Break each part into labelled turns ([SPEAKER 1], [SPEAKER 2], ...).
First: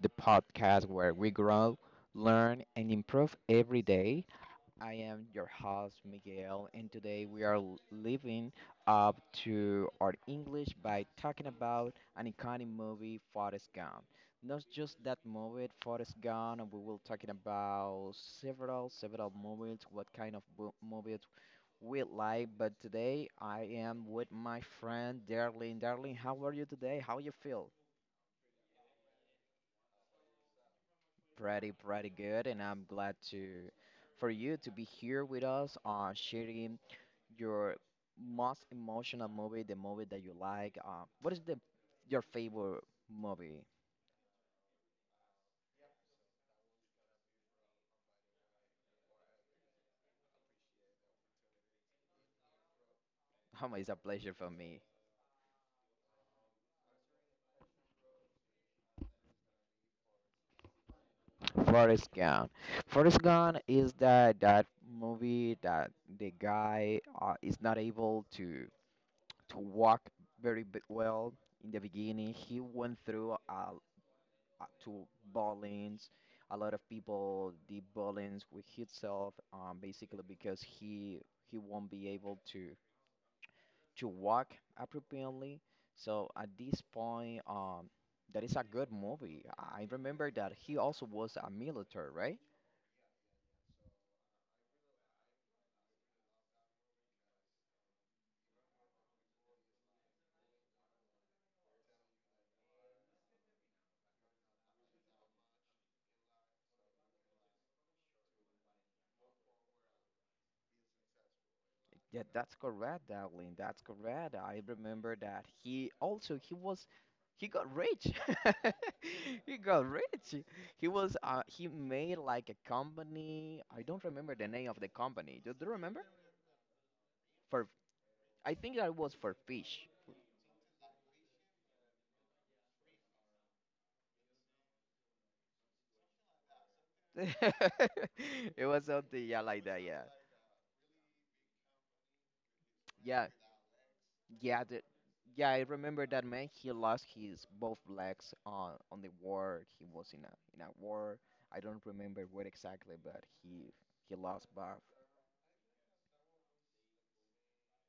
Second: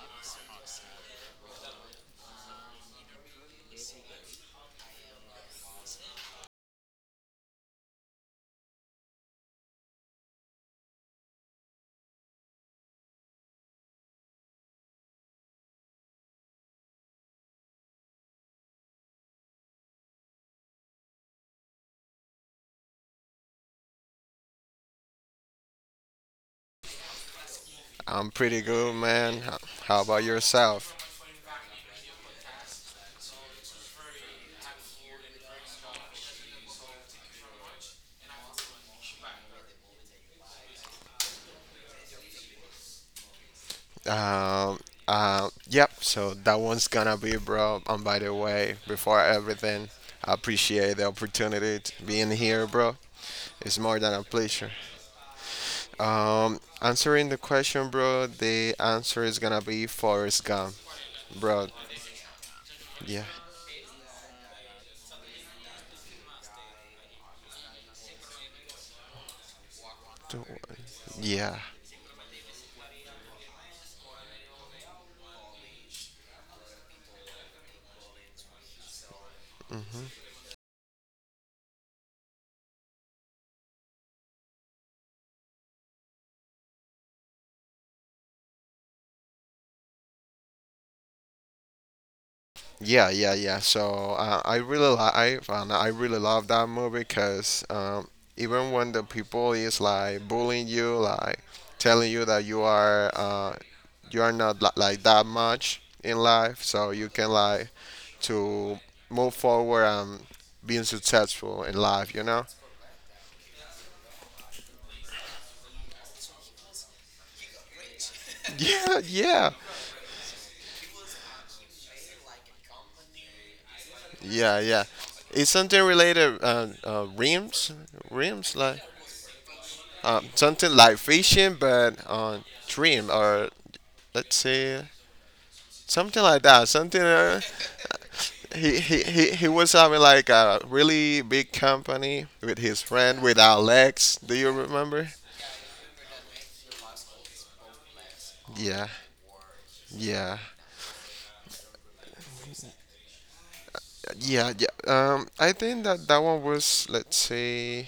[SPEAKER 1] the podcast where we grow, learn, and improve every day. I am your host, Miguel, and today we are living up to our English by talking about an iconic movie, Forrest Gump. Not just that movie, Forrest Gump, and we will talking about several movies, what kind of movies with life. But today I am with my friend Darlene. Darlene, how are you today? How you feel?
[SPEAKER 2] I'm pretty good, man. How about yourself?
[SPEAKER 1] Pretty good, and I'm glad to for you to be here with us, sharing your most emotional movie, the movie that you like. What is the your favorite movie?
[SPEAKER 2] Um, yep, so that one's gonna be, bro. And by the way, before everything, I appreciate the opportunity to being here, bro. It's
[SPEAKER 1] It's a
[SPEAKER 2] more than a
[SPEAKER 1] pleasure for
[SPEAKER 2] pleasure.
[SPEAKER 1] me.
[SPEAKER 2] Answering the question, bro, the answer is gonna be Forrest Gump, bro.
[SPEAKER 1] Forrest Gump. Forrest Gump is that movie that the guy is not able to walk
[SPEAKER 2] t-
[SPEAKER 1] very bit well
[SPEAKER 2] Yeah,
[SPEAKER 1] in the beginning. He went through to bowlings. A lot of people did bowlings with himself, basically because he won't be able to walk appropriately. So at this point, that is a good movie. I remember that he also was a military, right?
[SPEAKER 2] yeah, yeah, yeah. So I really like I found I really love that movie because even when the people is like bullying you, like telling you that you are not like that much in life, so you can like to move forward and being successful in life.
[SPEAKER 1] Yeah,
[SPEAKER 2] You know?
[SPEAKER 1] that's correct, Darling. That's correct. I remember that he also he was he got rich.
[SPEAKER 2] Yeah, yeah,
[SPEAKER 1] He got rich. He was he made like a company. I don't remember the
[SPEAKER 2] yeah,
[SPEAKER 1] name of
[SPEAKER 2] yeah.
[SPEAKER 1] the company.
[SPEAKER 2] It's
[SPEAKER 1] Do you
[SPEAKER 2] something
[SPEAKER 1] remember?
[SPEAKER 2] related
[SPEAKER 1] For
[SPEAKER 2] rims,
[SPEAKER 1] I
[SPEAKER 2] rims
[SPEAKER 1] think
[SPEAKER 2] like
[SPEAKER 1] that was for fish.
[SPEAKER 2] something like fishing, but on trim, or let's say something like that something
[SPEAKER 1] It
[SPEAKER 2] he,
[SPEAKER 1] was
[SPEAKER 2] he,
[SPEAKER 1] something
[SPEAKER 2] he,
[SPEAKER 1] yeah
[SPEAKER 2] he
[SPEAKER 1] like
[SPEAKER 2] was
[SPEAKER 1] that,
[SPEAKER 2] having
[SPEAKER 1] yeah.
[SPEAKER 2] like a really big company with his friend,
[SPEAKER 1] Yeah.
[SPEAKER 2] with Alex. Do you
[SPEAKER 1] Yeah, the,
[SPEAKER 2] remember?
[SPEAKER 1] yeah, I remember that man. He lost his both legs on
[SPEAKER 2] Yeah,
[SPEAKER 1] the war. He was in
[SPEAKER 2] yeah,
[SPEAKER 1] a war. I don't remember what exactly, but he lost
[SPEAKER 2] yeah, yeah.
[SPEAKER 1] both.
[SPEAKER 2] I think that that one was, let's say,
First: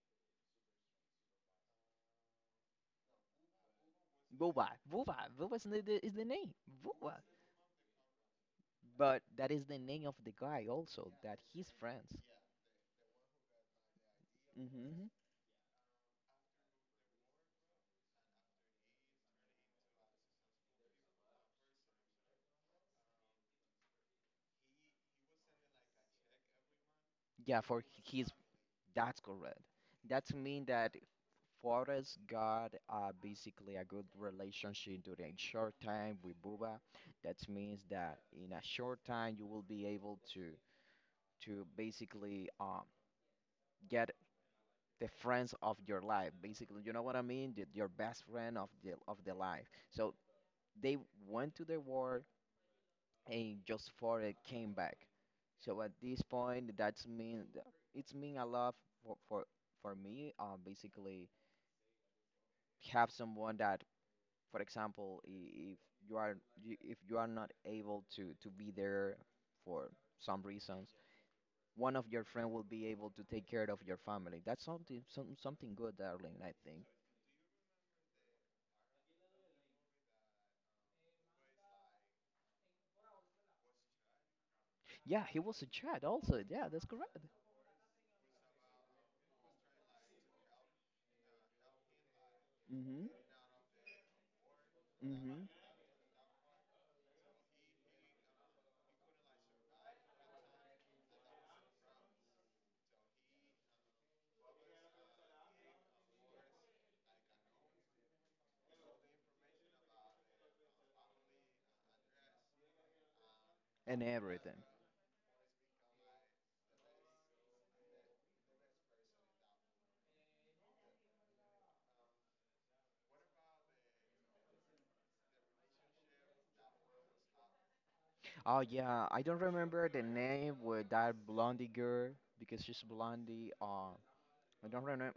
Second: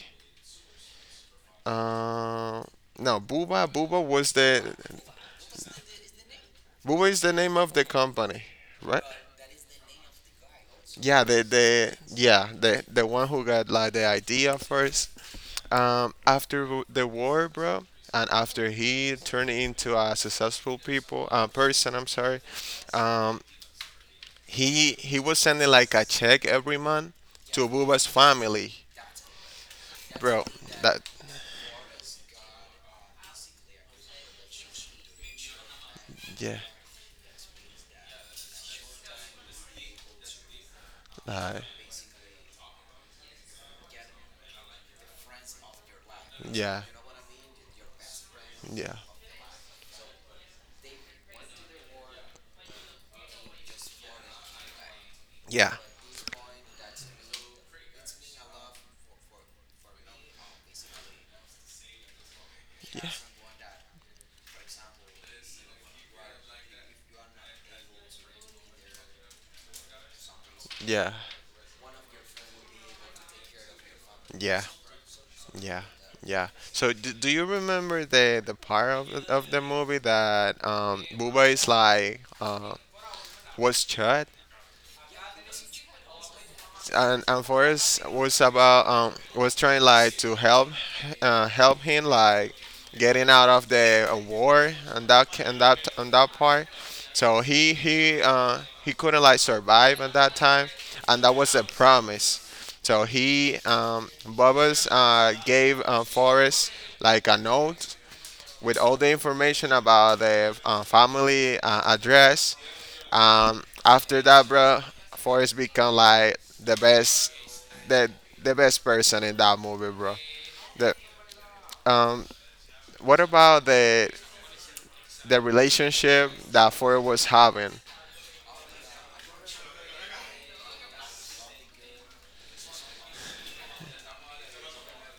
[SPEAKER 2] uh, no.
[SPEAKER 1] Booba, Booba, Booba is is the name.
[SPEAKER 2] Booba
[SPEAKER 1] Booba.
[SPEAKER 2] is the name of the company, right?
[SPEAKER 1] But that is the name of the guy also
[SPEAKER 2] Yeah,
[SPEAKER 1] that he's
[SPEAKER 2] the
[SPEAKER 1] friends.
[SPEAKER 2] yeah, the one who got like the idea
[SPEAKER 1] hmm
[SPEAKER 2] first. After the war, bro, and after he turned into a successful people, person, I'm sorry. Um, he was sending like a check every month
[SPEAKER 1] Yeah,
[SPEAKER 2] to
[SPEAKER 1] for
[SPEAKER 2] Buba's
[SPEAKER 1] his.
[SPEAKER 2] family,
[SPEAKER 1] That's correct. That
[SPEAKER 2] bro.
[SPEAKER 1] means that
[SPEAKER 2] That
[SPEAKER 1] Forrest got basically a good relationship during short time with
[SPEAKER 2] Yeah,
[SPEAKER 1] Bubba. That means that in a short time you will be able to
[SPEAKER 2] uh,
[SPEAKER 1] basically get the friends of your life. Basically,
[SPEAKER 2] yeah,
[SPEAKER 1] you know what I mean? Your best friend
[SPEAKER 2] yeah,
[SPEAKER 1] of the life. So they went to the war and just Forrest came back.
[SPEAKER 2] yeah,
[SPEAKER 1] So at this point, that's mean it's mean a lot for for for me. Basically have someone that, for example, if you are if you are not able to be there for some reasons,
[SPEAKER 2] yeah,
[SPEAKER 1] one of your friend will be able to take care of your family.
[SPEAKER 2] yeah,
[SPEAKER 1] That's something something
[SPEAKER 2] yeah.
[SPEAKER 1] good, darling,
[SPEAKER 2] Yeah.
[SPEAKER 1] I think.
[SPEAKER 2] So, do you remember the part of the movie that Buba is like, was shot,
[SPEAKER 1] Yeah, he was a child also. Yeah, that's correct.
[SPEAKER 2] and Forrest was about, was trying like to help, help him like
[SPEAKER 1] Mhm.
[SPEAKER 2] getting out of the war, and that ca-
[SPEAKER 1] Mhm.
[SPEAKER 2] and that part. So he couldn't like survive at that time, and that was a promise. So he, Bubba's, gave, Forrest like a note, with all the information about the, family, address.
[SPEAKER 1] And
[SPEAKER 2] After that,
[SPEAKER 1] everything.
[SPEAKER 2] bro, Forrest become like the best, the the best person in that movie, bro. The um, what about the relationship that Forrest was having?
[SPEAKER 1] Oh yeah, I don't remember the name with that blondie girl because she's blondie. I don't remember.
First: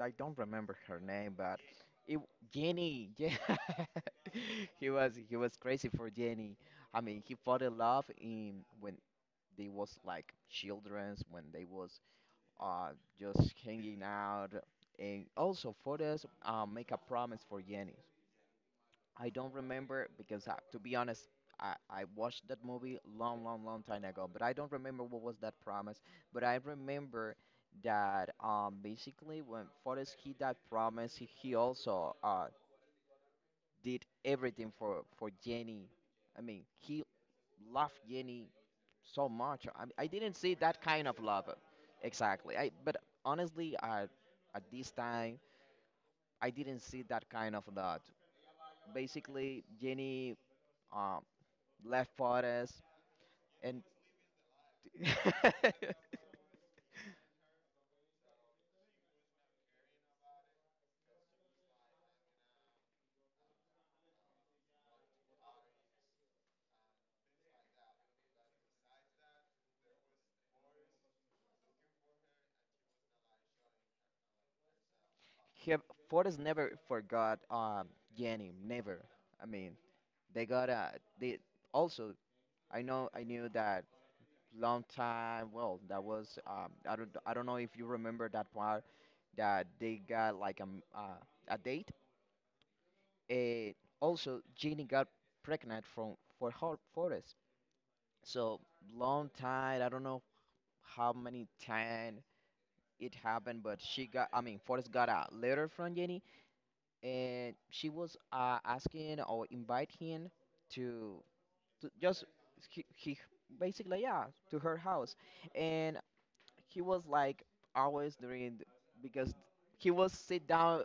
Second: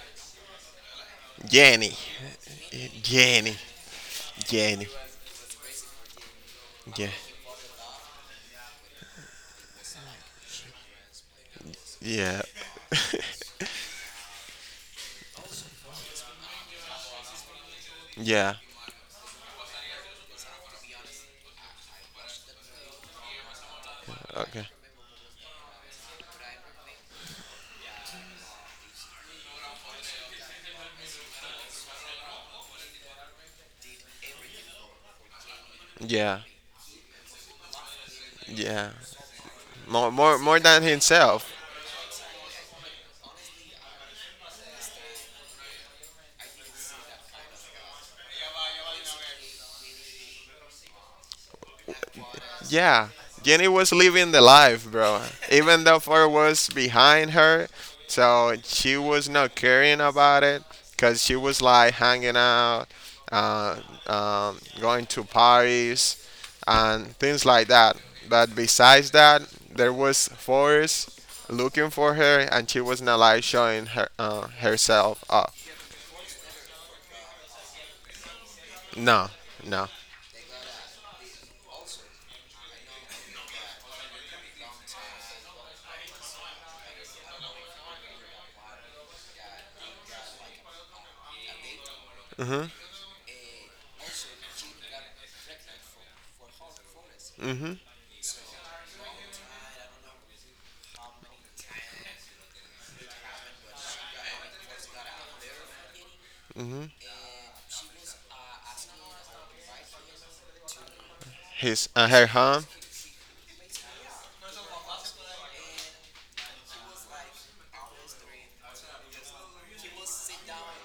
[SPEAKER 1] I don't remember her name, but
[SPEAKER 2] Jenny,
[SPEAKER 1] it Jenny. Yeah,
[SPEAKER 2] Jenny, Jenny,
[SPEAKER 1] he was crazy for Jenny. I
[SPEAKER 2] yeah,
[SPEAKER 1] mean, he fell in love in when they was like childrens, when they was
[SPEAKER 2] yeah,
[SPEAKER 1] uh just hanging out, and also for this, make a promise for Jenny.
[SPEAKER 2] yeah,
[SPEAKER 1] I don't remember because, to be honest, I watched that movie long time ago, but I
[SPEAKER 2] okay,
[SPEAKER 1] don't remember what was that promise. But I remember that basically when Forrest he that promise, he also did everything for Jenny. I
[SPEAKER 2] yeah,
[SPEAKER 1] mean, he loved Jenny
[SPEAKER 2] yeah.
[SPEAKER 1] so much. I
[SPEAKER 2] More,
[SPEAKER 1] didn't
[SPEAKER 2] more,
[SPEAKER 1] see
[SPEAKER 2] more
[SPEAKER 1] that
[SPEAKER 2] than
[SPEAKER 1] kind of love
[SPEAKER 2] himself.
[SPEAKER 1] exactly. I but honestly, I, at this time, I didn't see that kind of love. Basically, Jenny. Um, Left Forrest
[SPEAKER 2] Yeah, Jenny
[SPEAKER 1] and
[SPEAKER 2] was living the life, bro. Even though Ford was behind her, so she was not caring about it because she was like hanging out, uh, going to parties, and things like that. But besides that, there was Forrest looking for her, and she was not like showing herself up.
[SPEAKER 1] he, Forrest never forgot Jenny never.
[SPEAKER 2] No,
[SPEAKER 1] I mean,
[SPEAKER 2] no.
[SPEAKER 1] they got a they also. I knew that long time. Well, that was I don't know if you remember that part that they got like uh, a date.
[SPEAKER 2] Mhm,
[SPEAKER 1] And also, Jenny got pregnant from for her Forrest.
[SPEAKER 2] mhm.
[SPEAKER 1] So long time. I don't know how many time it happened, but I mean, Forrest got a letter from Jenny, and she was asking or invite him to,
[SPEAKER 2] His,
[SPEAKER 1] to just,
[SPEAKER 2] her home,
[SPEAKER 1] he basically, yeah, to her house. And he was like always doing, because he was sit down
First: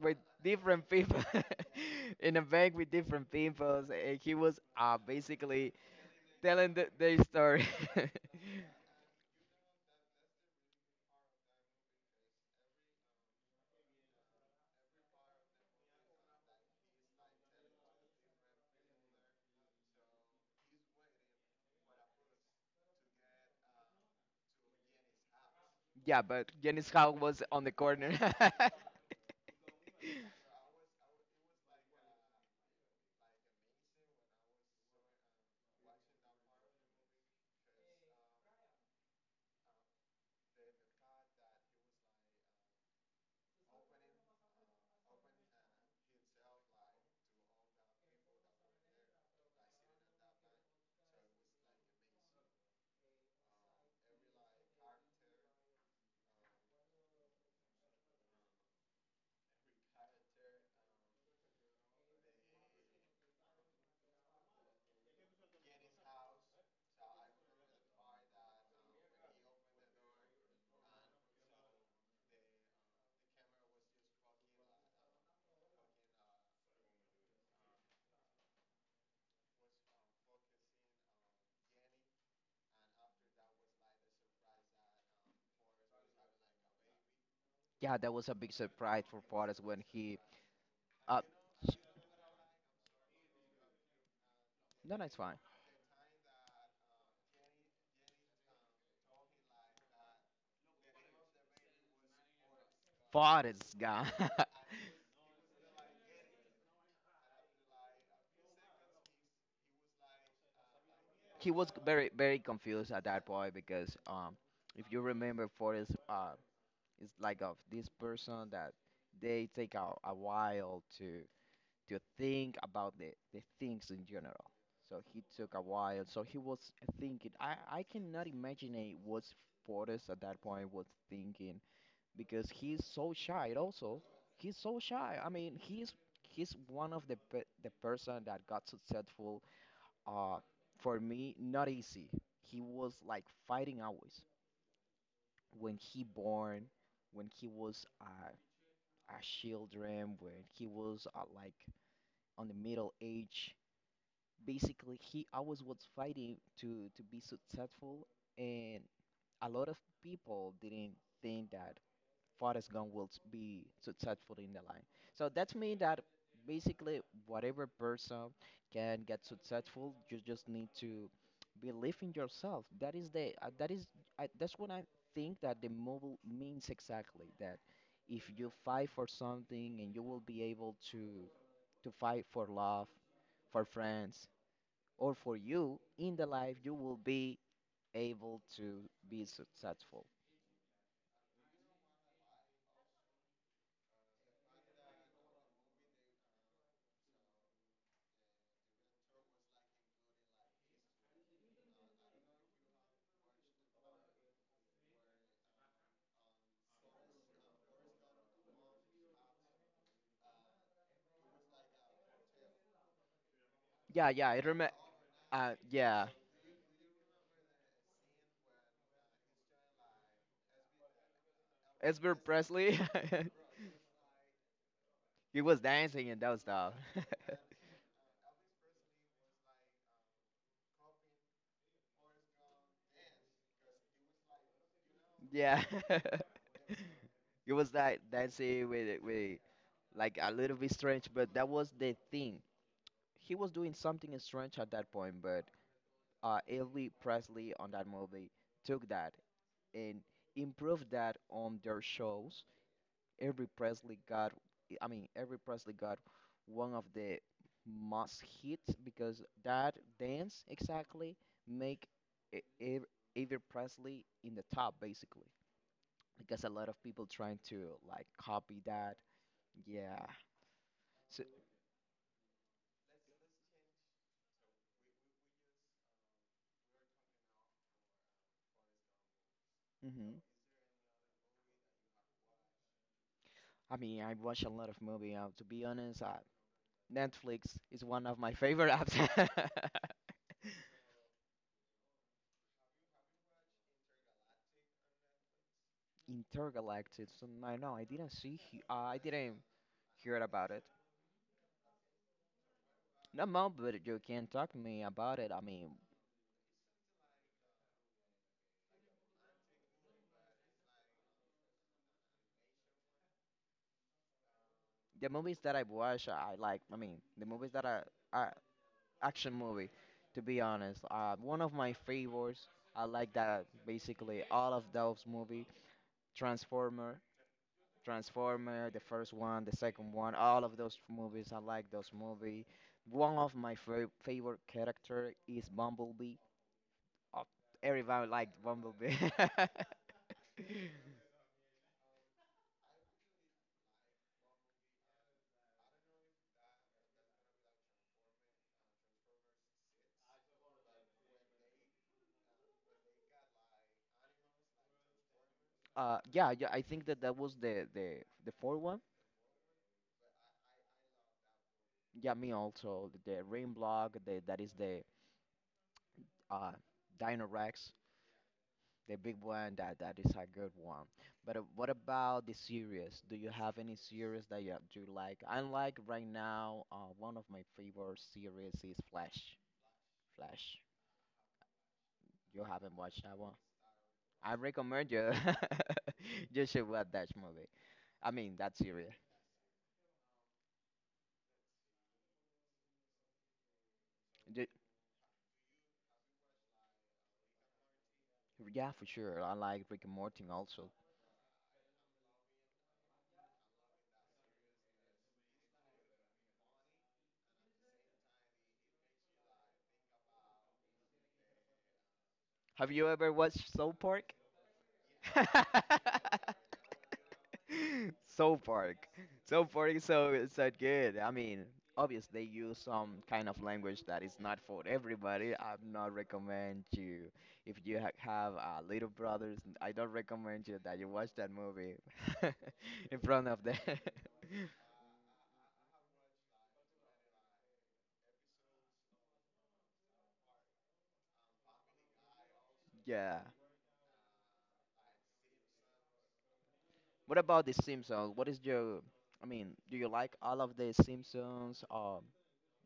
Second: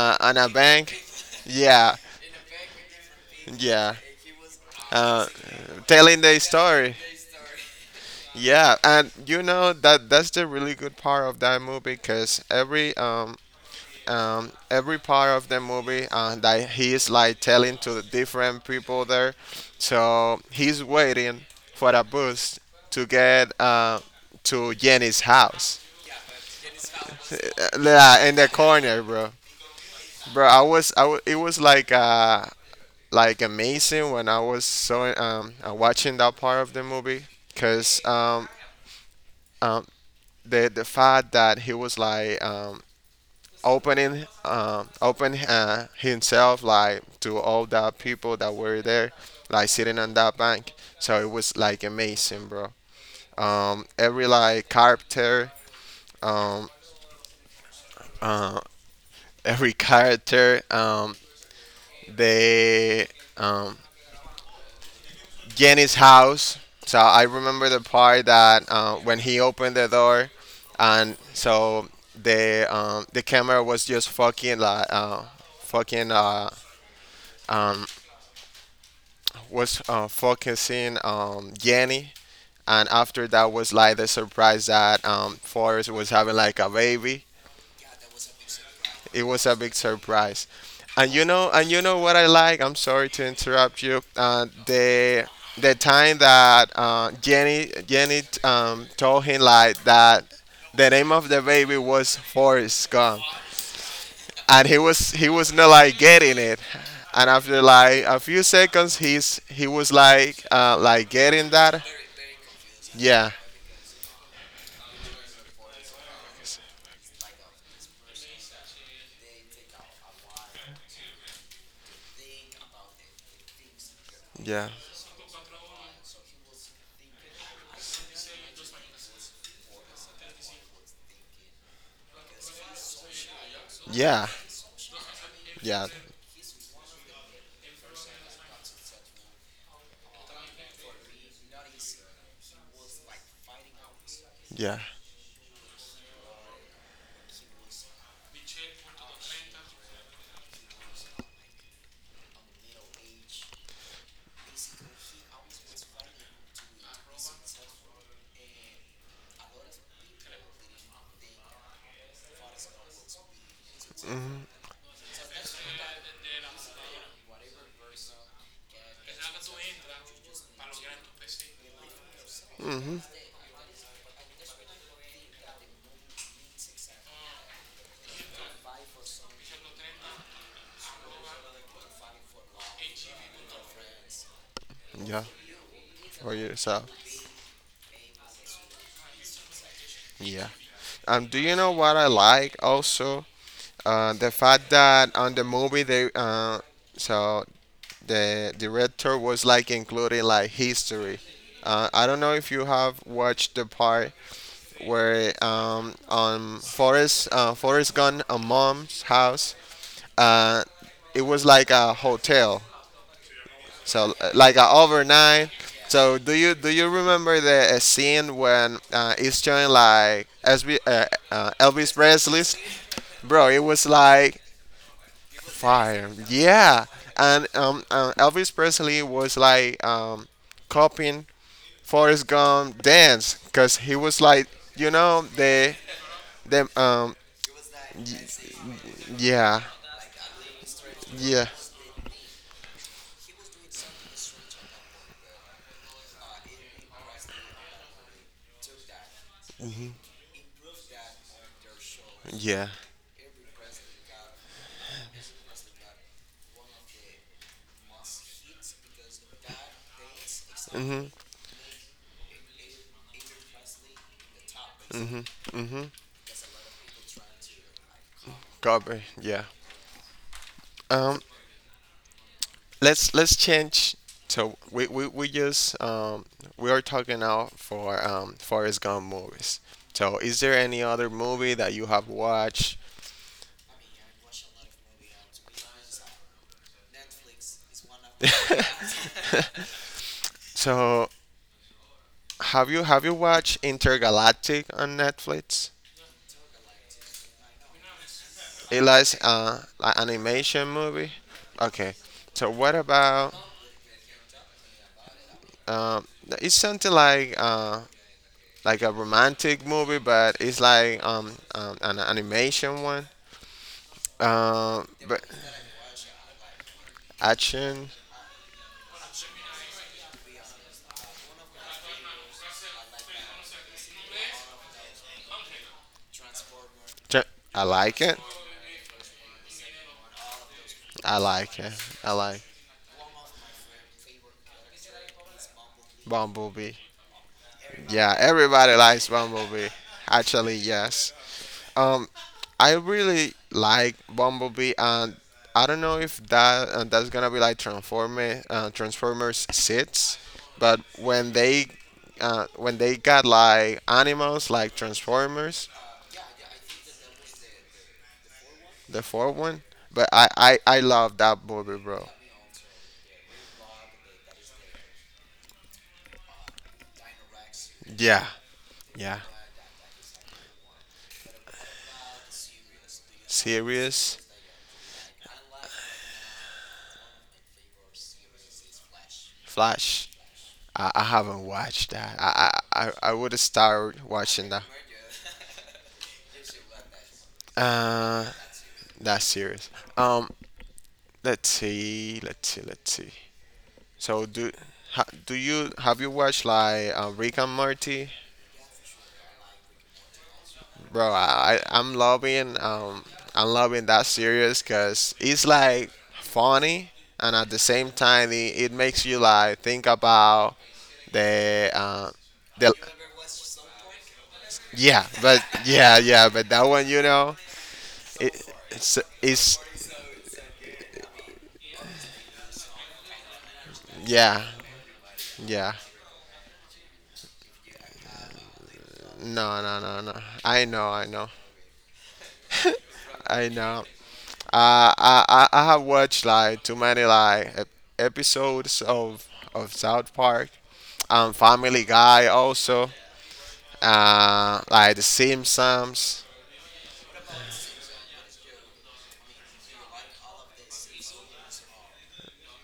[SPEAKER 1] with
[SPEAKER 2] on a
[SPEAKER 1] different
[SPEAKER 2] bank.
[SPEAKER 1] people
[SPEAKER 2] Yeah,
[SPEAKER 1] in a bank with different people,
[SPEAKER 2] yeah.
[SPEAKER 1] and he was
[SPEAKER 2] uh,
[SPEAKER 1] basically
[SPEAKER 2] Telling the
[SPEAKER 1] telling
[SPEAKER 2] story.
[SPEAKER 1] their story.
[SPEAKER 2] Yeah, and you know that that's the really good part of that movie, because every part of the movie, that he is like telling to the different people there, so he's waiting for a bus to get, to Jenny's house.
[SPEAKER 1] Yeah, but Jenny's house was on the corner.
[SPEAKER 2] Yeah, in the corner, bro. Bro, it was like, like amazing when I was, so watching that part of the movie, because um, the fact that he was like, open, himself, like to all the people that were there, like sitting on that bank. So it was like amazing, bro. Every like character, um, uh, every character, they, um, Jenny's house. So I remember the part that, when he opened the door, and so the camera was just fucking, like, fucking, um, was, focusing, Jenny, and after that was like the surprise that, Forrest was having like a baby.
[SPEAKER 1] Yeah, that was a big surprise for
[SPEAKER 2] It was a
[SPEAKER 1] Forrest
[SPEAKER 2] big
[SPEAKER 1] when
[SPEAKER 2] surprise. And
[SPEAKER 1] uh
[SPEAKER 2] you know, and
[SPEAKER 1] sh-
[SPEAKER 2] you know what I like. I'm sorry to interrupt you.
[SPEAKER 1] no, no, it's
[SPEAKER 2] The
[SPEAKER 1] fine.
[SPEAKER 2] time that, Jenny, told him like that the name of the baby was Forrest Gump,
[SPEAKER 1] Forrest, guy.
[SPEAKER 2] and he was not like getting it. And after like a few seconds, he was like, like
[SPEAKER 1] He
[SPEAKER 2] getting
[SPEAKER 1] was
[SPEAKER 2] that.
[SPEAKER 1] very confused at that
[SPEAKER 2] Yeah,
[SPEAKER 1] point because if you remember Forrest, is like of this person that they take a while to think about the things in general.
[SPEAKER 2] yeah,
[SPEAKER 1] So he took a while. So he was thinking. I cannot imagine what Forrest at that point was thinking because he's so shy also
[SPEAKER 2] yeah,
[SPEAKER 1] he's so shy. I mean
[SPEAKER 2] yeah,
[SPEAKER 1] he's one of the person that got successful uh for me not easy. He was like fighting always
[SPEAKER 2] yeah,
[SPEAKER 1] when he born, when he was a children, when he was like on the middle age, basically he always was fighting to be successful, and a lot of people didn't think that Forrest Gump will be successful in the life. So that's mean that basically whatever person can get successful, you just need to believe in yourself. That is the that is that's what I think that the movie means exactly. That if you fight for something and you will be able to fight for love, for friends, or
[SPEAKER 2] yeah.
[SPEAKER 1] for you in the
[SPEAKER 2] For
[SPEAKER 1] life, you
[SPEAKER 2] yourself.
[SPEAKER 1] will be able to be successful.
[SPEAKER 2] Yeah. Do you know what I like also? The fact that on the movie they so the director was like including like history. I don't know if you have watched the part where, on Forrest, Forrest Gump on mom's house. Uh, it was like a hotel,
[SPEAKER 1] Yeah,
[SPEAKER 2] so,
[SPEAKER 1] yeah, I
[SPEAKER 2] like a
[SPEAKER 1] remember.
[SPEAKER 2] overnight.
[SPEAKER 1] Yeah.
[SPEAKER 2] So do you remember the, scene when, it's showing like SB, Elvis
[SPEAKER 1] Esper
[SPEAKER 2] Presley's,
[SPEAKER 1] Presley,
[SPEAKER 2] bro? It was like
[SPEAKER 1] he was dancing
[SPEAKER 2] fire.
[SPEAKER 1] and that stuff.
[SPEAKER 2] Yeah. And, Elvis Presley was like, copying Forrest Gump dance because he was like, you know,
[SPEAKER 1] Yeah,
[SPEAKER 2] the the um,
[SPEAKER 1] he was like
[SPEAKER 2] y-
[SPEAKER 1] dancing with
[SPEAKER 2] yeah,
[SPEAKER 1] like a little bit strange, but that
[SPEAKER 2] yeah,
[SPEAKER 1] was the thing. He was doing something strange at that point, but Elvis Presley on that movie took that and improved that on their shows.
[SPEAKER 2] yeah.
[SPEAKER 1] Every Presley got, I mean, every Presley got one of the must hits because that dance
[SPEAKER 2] Mm-hmm.
[SPEAKER 1] exactly make e- ev- every Presley in the top
[SPEAKER 2] Mm-hmm.
[SPEAKER 1] basically
[SPEAKER 2] Mm-hmm.
[SPEAKER 1] because a lot of people trying to like copy that.
[SPEAKER 2] Copy. Yeah.
[SPEAKER 1] Yeah.
[SPEAKER 2] Um,
[SPEAKER 1] So,
[SPEAKER 2] let's change. So, we are talking now for, Forrest Gump movies.
[SPEAKER 1] hmm
[SPEAKER 2] So is there any other movie that you have watched?
[SPEAKER 1] I mean, I watch a lot of movie. To be honest, Netflix is one of my favorite apps.
[SPEAKER 2] So have you watched Intergalactic on Netflix?
[SPEAKER 1] Intergalactic. So, I know I didn't see.
[SPEAKER 2] It
[SPEAKER 1] I
[SPEAKER 2] was
[SPEAKER 1] didn't
[SPEAKER 2] an
[SPEAKER 1] hear about it.
[SPEAKER 2] animation movie. Okay. So what
[SPEAKER 1] No,
[SPEAKER 2] about,
[SPEAKER 1] mom, but you can talk to me about it. I mean,
[SPEAKER 2] um, it's something like, like a romantic movie, but it's like, an animation one.
[SPEAKER 1] the
[SPEAKER 2] But
[SPEAKER 1] movies that I watch, I like. I mean, the movies that
[SPEAKER 2] action.
[SPEAKER 1] are action movie. To be honest, one of my favorites. I like that basically all of those movie, Transformer,
[SPEAKER 2] I like it.
[SPEAKER 1] Transformer, the first one, the second one, all of those
[SPEAKER 2] I
[SPEAKER 1] movies. I
[SPEAKER 2] like
[SPEAKER 1] like
[SPEAKER 2] it.
[SPEAKER 1] those
[SPEAKER 2] I like
[SPEAKER 1] movie. One of my favorite character is Bumblebee.
[SPEAKER 2] Bumblebee.
[SPEAKER 1] Uh, everybody
[SPEAKER 2] Yeah,
[SPEAKER 1] liked
[SPEAKER 2] everybody
[SPEAKER 1] Bumblebee.
[SPEAKER 2] likes Bumblebee. Actually, yes. Um, I really like Bumblebee, and I don't know if that's gonna be like Transformer, Transformers six, but when they got like animals like Transformers,
[SPEAKER 1] Yeah, yeah, I think that that was the fourth one.
[SPEAKER 2] the fourth one. But I love that movie, bro.
[SPEAKER 1] Yeah, me also. The ring block, the, that is the uh, Dino Rex,
[SPEAKER 2] Yeah,
[SPEAKER 1] the big
[SPEAKER 2] yeah.
[SPEAKER 1] one. That is a good one. But what about the series? Do you have any
[SPEAKER 2] Serious
[SPEAKER 1] series that you like? I like right now. One of my favorite series is Flash.
[SPEAKER 2] Flash.
[SPEAKER 1] Flash.
[SPEAKER 2] I haven't watched that.
[SPEAKER 1] You
[SPEAKER 2] I I
[SPEAKER 1] haven't
[SPEAKER 2] I,
[SPEAKER 1] watched
[SPEAKER 2] I
[SPEAKER 1] that one?
[SPEAKER 2] would start
[SPEAKER 1] I
[SPEAKER 2] watching that.
[SPEAKER 1] recommend you. You should watch that movie. I
[SPEAKER 2] Uh,
[SPEAKER 1] mean that series.
[SPEAKER 2] that series. Um, Let's see, let's see, let's see. So
[SPEAKER 1] Ju-
[SPEAKER 2] do ha, do you have you watched like, Rick and Morty,
[SPEAKER 1] Yeah, for sure. I like Rick and Morty also.
[SPEAKER 2] bro? I'm loving that series because it's like funny, and at the same time it makes you like think about the uh,
[SPEAKER 1] Have
[SPEAKER 2] the
[SPEAKER 1] you ever watched South Park?
[SPEAKER 2] yeah, but yeah, yeah, but that one,
[SPEAKER 1] So
[SPEAKER 2] it
[SPEAKER 1] Park.
[SPEAKER 2] it's,
[SPEAKER 1] So
[SPEAKER 2] it's
[SPEAKER 1] Park is so so good. I mean, obviously they use some kind of language that is not
[SPEAKER 2] yeah,
[SPEAKER 1] for everybody. I'm
[SPEAKER 2] yeah.
[SPEAKER 1] not recommend you if you ha have little brothers,
[SPEAKER 2] No,
[SPEAKER 1] I
[SPEAKER 2] no,
[SPEAKER 1] don't
[SPEAKER 2] no, no.
[SPEAKER 1] recommend you
[SPEAKER 2] I
[SPEAKER 1] that you
[SPEAKER 2] know, I
[SPEAKER 1] watch
[SPEAKER 2] know,
[SPEAKER 1] that movie in front of
[SPEAKER 2] I
[SPEAKER 1] them.
[SPEAKER 2] know. I have watched like too many like, episodes of South Park, Family Guy also,
[SPEAKER 1] Yeah.
[SPEAKER 2] like the Simpsons
[SPEAKER 1] What about the Simpsons? What is your. I mean, do you like all of the Simpsons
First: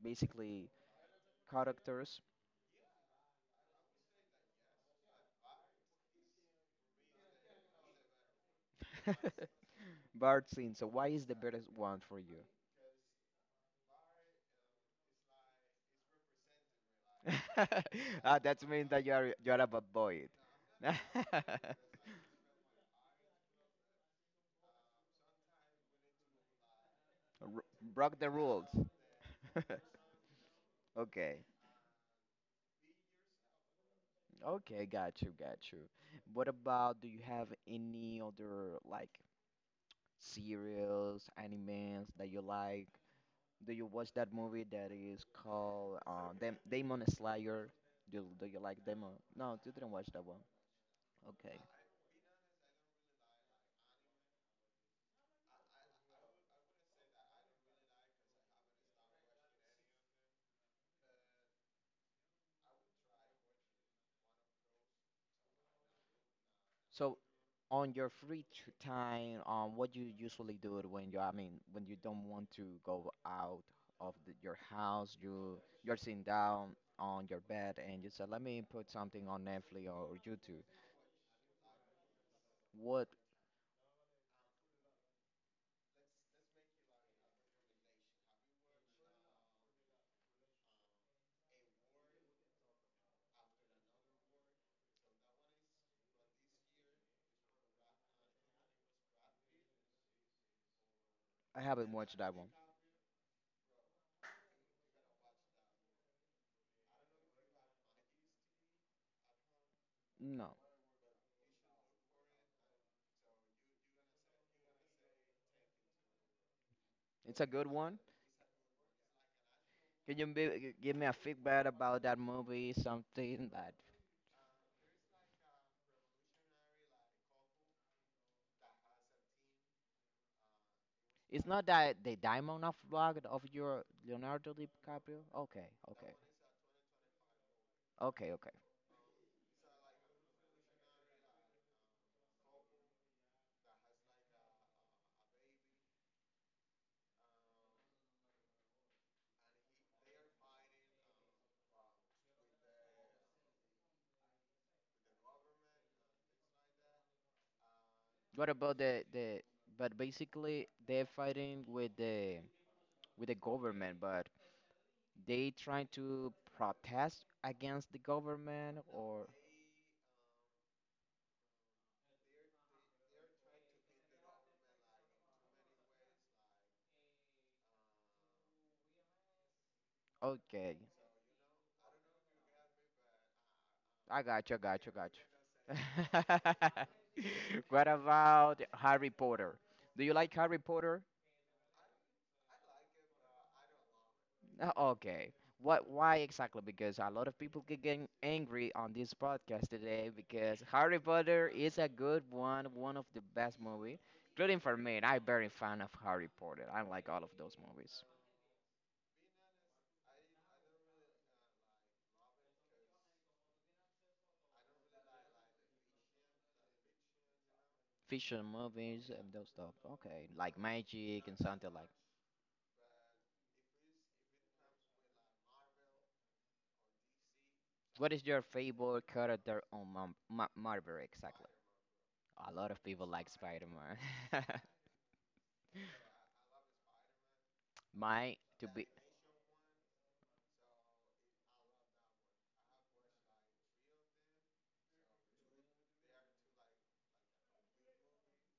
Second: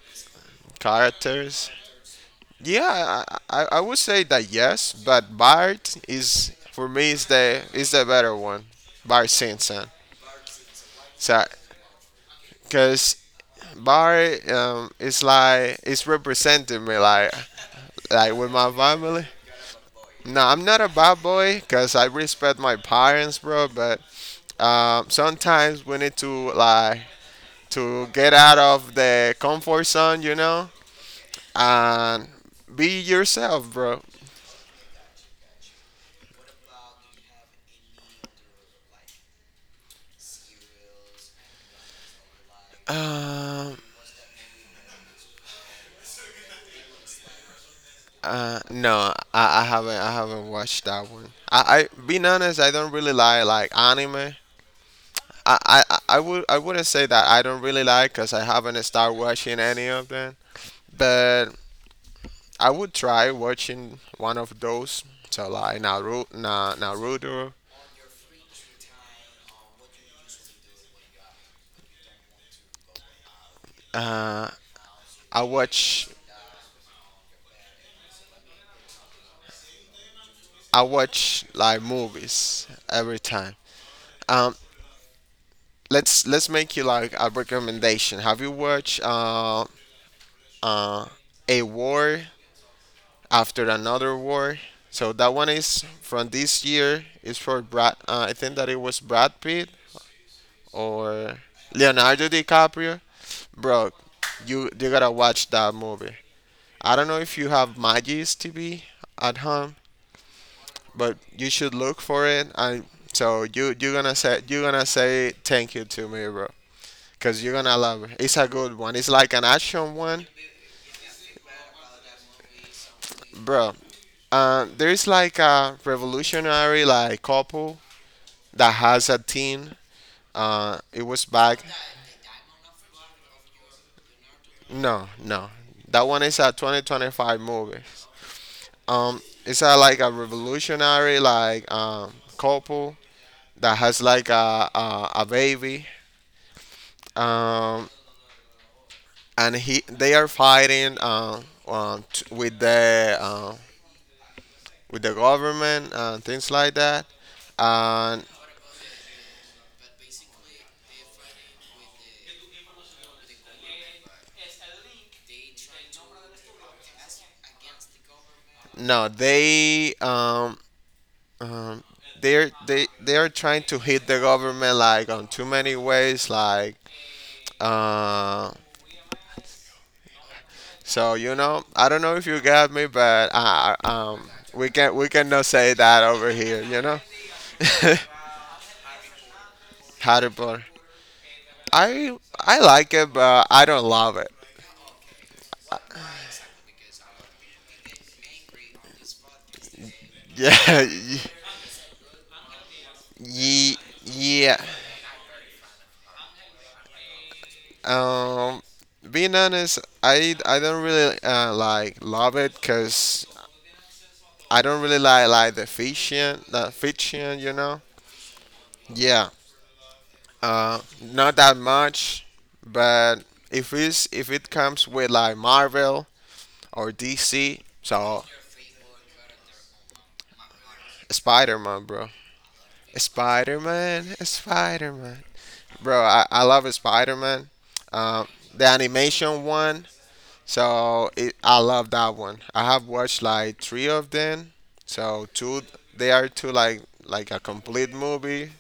[SPEAKER 1] basically
[SPEAKER 2] characters.
[SPEAKER 1] characters?
[SPEAKER 2] Yeah, I would say that yes, but Bart is for me, is the better one, Bart Simpson.
[SPEAKER 1] Bart Simpson, why is the
[SPEAKER 2] So,
[SPEAKER 1] best one for you?
[SPEAKER 2] cause Bart, is representing me, like,
[SPEAKER 1] Ah,
[SPEAKER 2] with
[SPEAKER 1] that
[SPEAKER 2] my
[SPEAKER 1] means that
[SPEAKER 2] family.
[SPEAKER 1] you are a bad boy.
[SPEAKER 2] No, I'm not a
[SPEAKER 1] R-
[SPEAKER 2] bad boy because I respect my parents, bro. But, sometimes we need to, like, to
[SPEAKER 1] Broke the
[SPEAKER 2] get out
[SPEAKER 1] rules.
[SPEAKER 2] of the comfort zone,
[SPEAKER 1] Okay.
[SPEAKER 2] and be yourself, bro.
[SPEAKER 1] Okay, got you, got you. What about do you have any other like serials, animes that you like? Do
[SPEAKER 2] Um,
[SPEAKER 1] you watch that movie that is called Demon Slayer? Do you like
[SPEAKER 2] no,
[SPEAKER 1] Demon? No,
[SPEAKER 2] I
[SPEAKER 1] you didn't
[SPEAKER 2] haven't.
[SPEAKER 1] watch
[SPEAKER 2] I
[SPEAKER 1] that one.
[SPEAKER 2] haven't watched that one.
[SPEAKER 1] Okay.
[SPEAKER 2] I Being honest, I don't really like anime. I wouldn't say that I don't really like, because I haven't started watching any of them. But I would try watching one of those. So, like Naruto,
[SPEAKER 1] So
[SPEAKER 2] Naruto.
[SPEAKER 1] on your free time, what you usually do it when you, I mean, when you don't want to go out of
[SPEAKER 2] Uh,
[SPEAKER 1] your house,
[SPEAKER 2] I
[SPEAKER 1] you're
[SPEAKER 2] watch
[SPEAKER 1] sitting down on your bed and you said, "Let me put something on Netflix or YouTube."
[SPEAKER 2] I watch like movies
[SPEAKER 1] What?
[SPEAKER 2] every time. Um, let's make you like a recommendation. Have you watched, uh, a war after another war? So that one is from this year. It's for Brad. I think that it was Brad Pitt or
[SPEAKER 1] I haven't watched
[SPEAKER 2] Leonardo
[SPEAKER 1] that one.
[SPEAKER 2] DiCaprio. Bro, you gotta watch that movie. I don't know if you have Magis TV at home,
[SPEAKER 1] No,
[SPEAKER 2] but you should look for it. And so you're gonna say thank you to me, bro,
[SPEAKER 1] it's
[SPEAKER 2] because
[SPEAKER 1] a
[SPEAKER 2] you're
[SPEAKER 1] good
[SPEAKER 2] gonna
[SPEAKER 1] one.
[SPEAKER 2] love it. It's a good one. It's like an action
[SPEAKER 1] Can
[SPEAKER 2] one,
[SPEAKER 1] you be, give me a feedback about that movie? Something
[SPEAKER 2] bro.
[SPEAKER 1] that
[SPEAKER 2] There's like a revolutionary like couple that has a teen. It was
[SPEAKER 1] it's
[SPEAKER 2] back.
[SPEAKER 1] not that the Diamond of Rock of your Leonardo
[SPEAKER 2] No,
[SPEAKER 1] DiCaprio.
[SPEAKER 2] no,
[SPEAKER 1] Okay,
[SPEAKER 2] that
[SPEAKER 1] okay,
[SPEAKER 2] one is a 2025 movie.
[SPEAKER 1] okay, okay.
[SPEAKER 2] Um, it's a like a revolutionary like couple that has like a baby, um, and he they are fighting, with the government and things like that. And
[SPEAKER 1] What about the but basically they're fighting with the government, but they trying to protest against the government
[SPEAKER 2] no,
[SPEAKER 1] or
[SPEAKER 2] they um, they're they are trying to hit the government, like, on too many ways, like. Uh,
[SPEAKER 1] okay.
[SPEAKER 2] so I don't know if you got me, but,
[SPEAKER 1] I got you, I
[SPEAKER 2] we
[SPEAKER 1] got you,
[SPEAKER 2] can
[SPEAKER 1] I
[SPEAKER 2] we
[SPEAKER 1] got you.
[SPEAKER 2] cannot say that over here.
[SPEAKER 1] What about Harry Potter? Do you
[SPEAKER 2] Harry
[SPEAKER 1] like Harry
[SPEAKER 2] Potter.
[SPEAKER 1] Potter?
[SPEAKER 2] I like it, but I don't love it.
[SPEAKER 1] Okay. What? Why exactly? Because a lot of people getting angry on this podcast today because
[SPEAKER 2] Yeah,
[SPEAKER 1] Harry Potter is a good one, one of the best
[SPEAKER 2] yeah,
[SPEAKER 1] movie, including
[SPEAKER 2] yeah.
[SPEAKER 1] for me. And I'm very fan of Harry Potter. I like all of those movies,
[SPEAKER 2] Um, Being honest, I don't really, like love it, because I don't really like the fiction, the fiction.
[SPEAKER 1] fiction movies
[SPEAKER 2] Yeah,
[SPEAKER 1] and those stuff. Okay, like magic
[SPEAKER 2] not
[SPEAKER 1] and
[SPEAKER 2] that
[SPEAKER 1] something like.
[SPEAKER 2] much, but if it comes with like Marvel or DC,
[SPEAKER 1] What
[SPEAKER 2] so
[SPEAKER 1] is your favorite character on Marvel exactly?
[SPEAKER 2] Spider Man, bro.
[SPEAKER 1] A lot of people like
[SPEAKER 2] Spider
[SPEAKER 1] Spider-Man.
[SPEAKER 2] Man, Spider Man, bro. I love Spider Man. Um,
[SPEAKER 1] My
[SPEAKER 2] the
[SPEAKER 1] to be.
[SPEAKER 2] animation one. So I love that one. I have watched like three of them. So, two, they are two like a complete movie,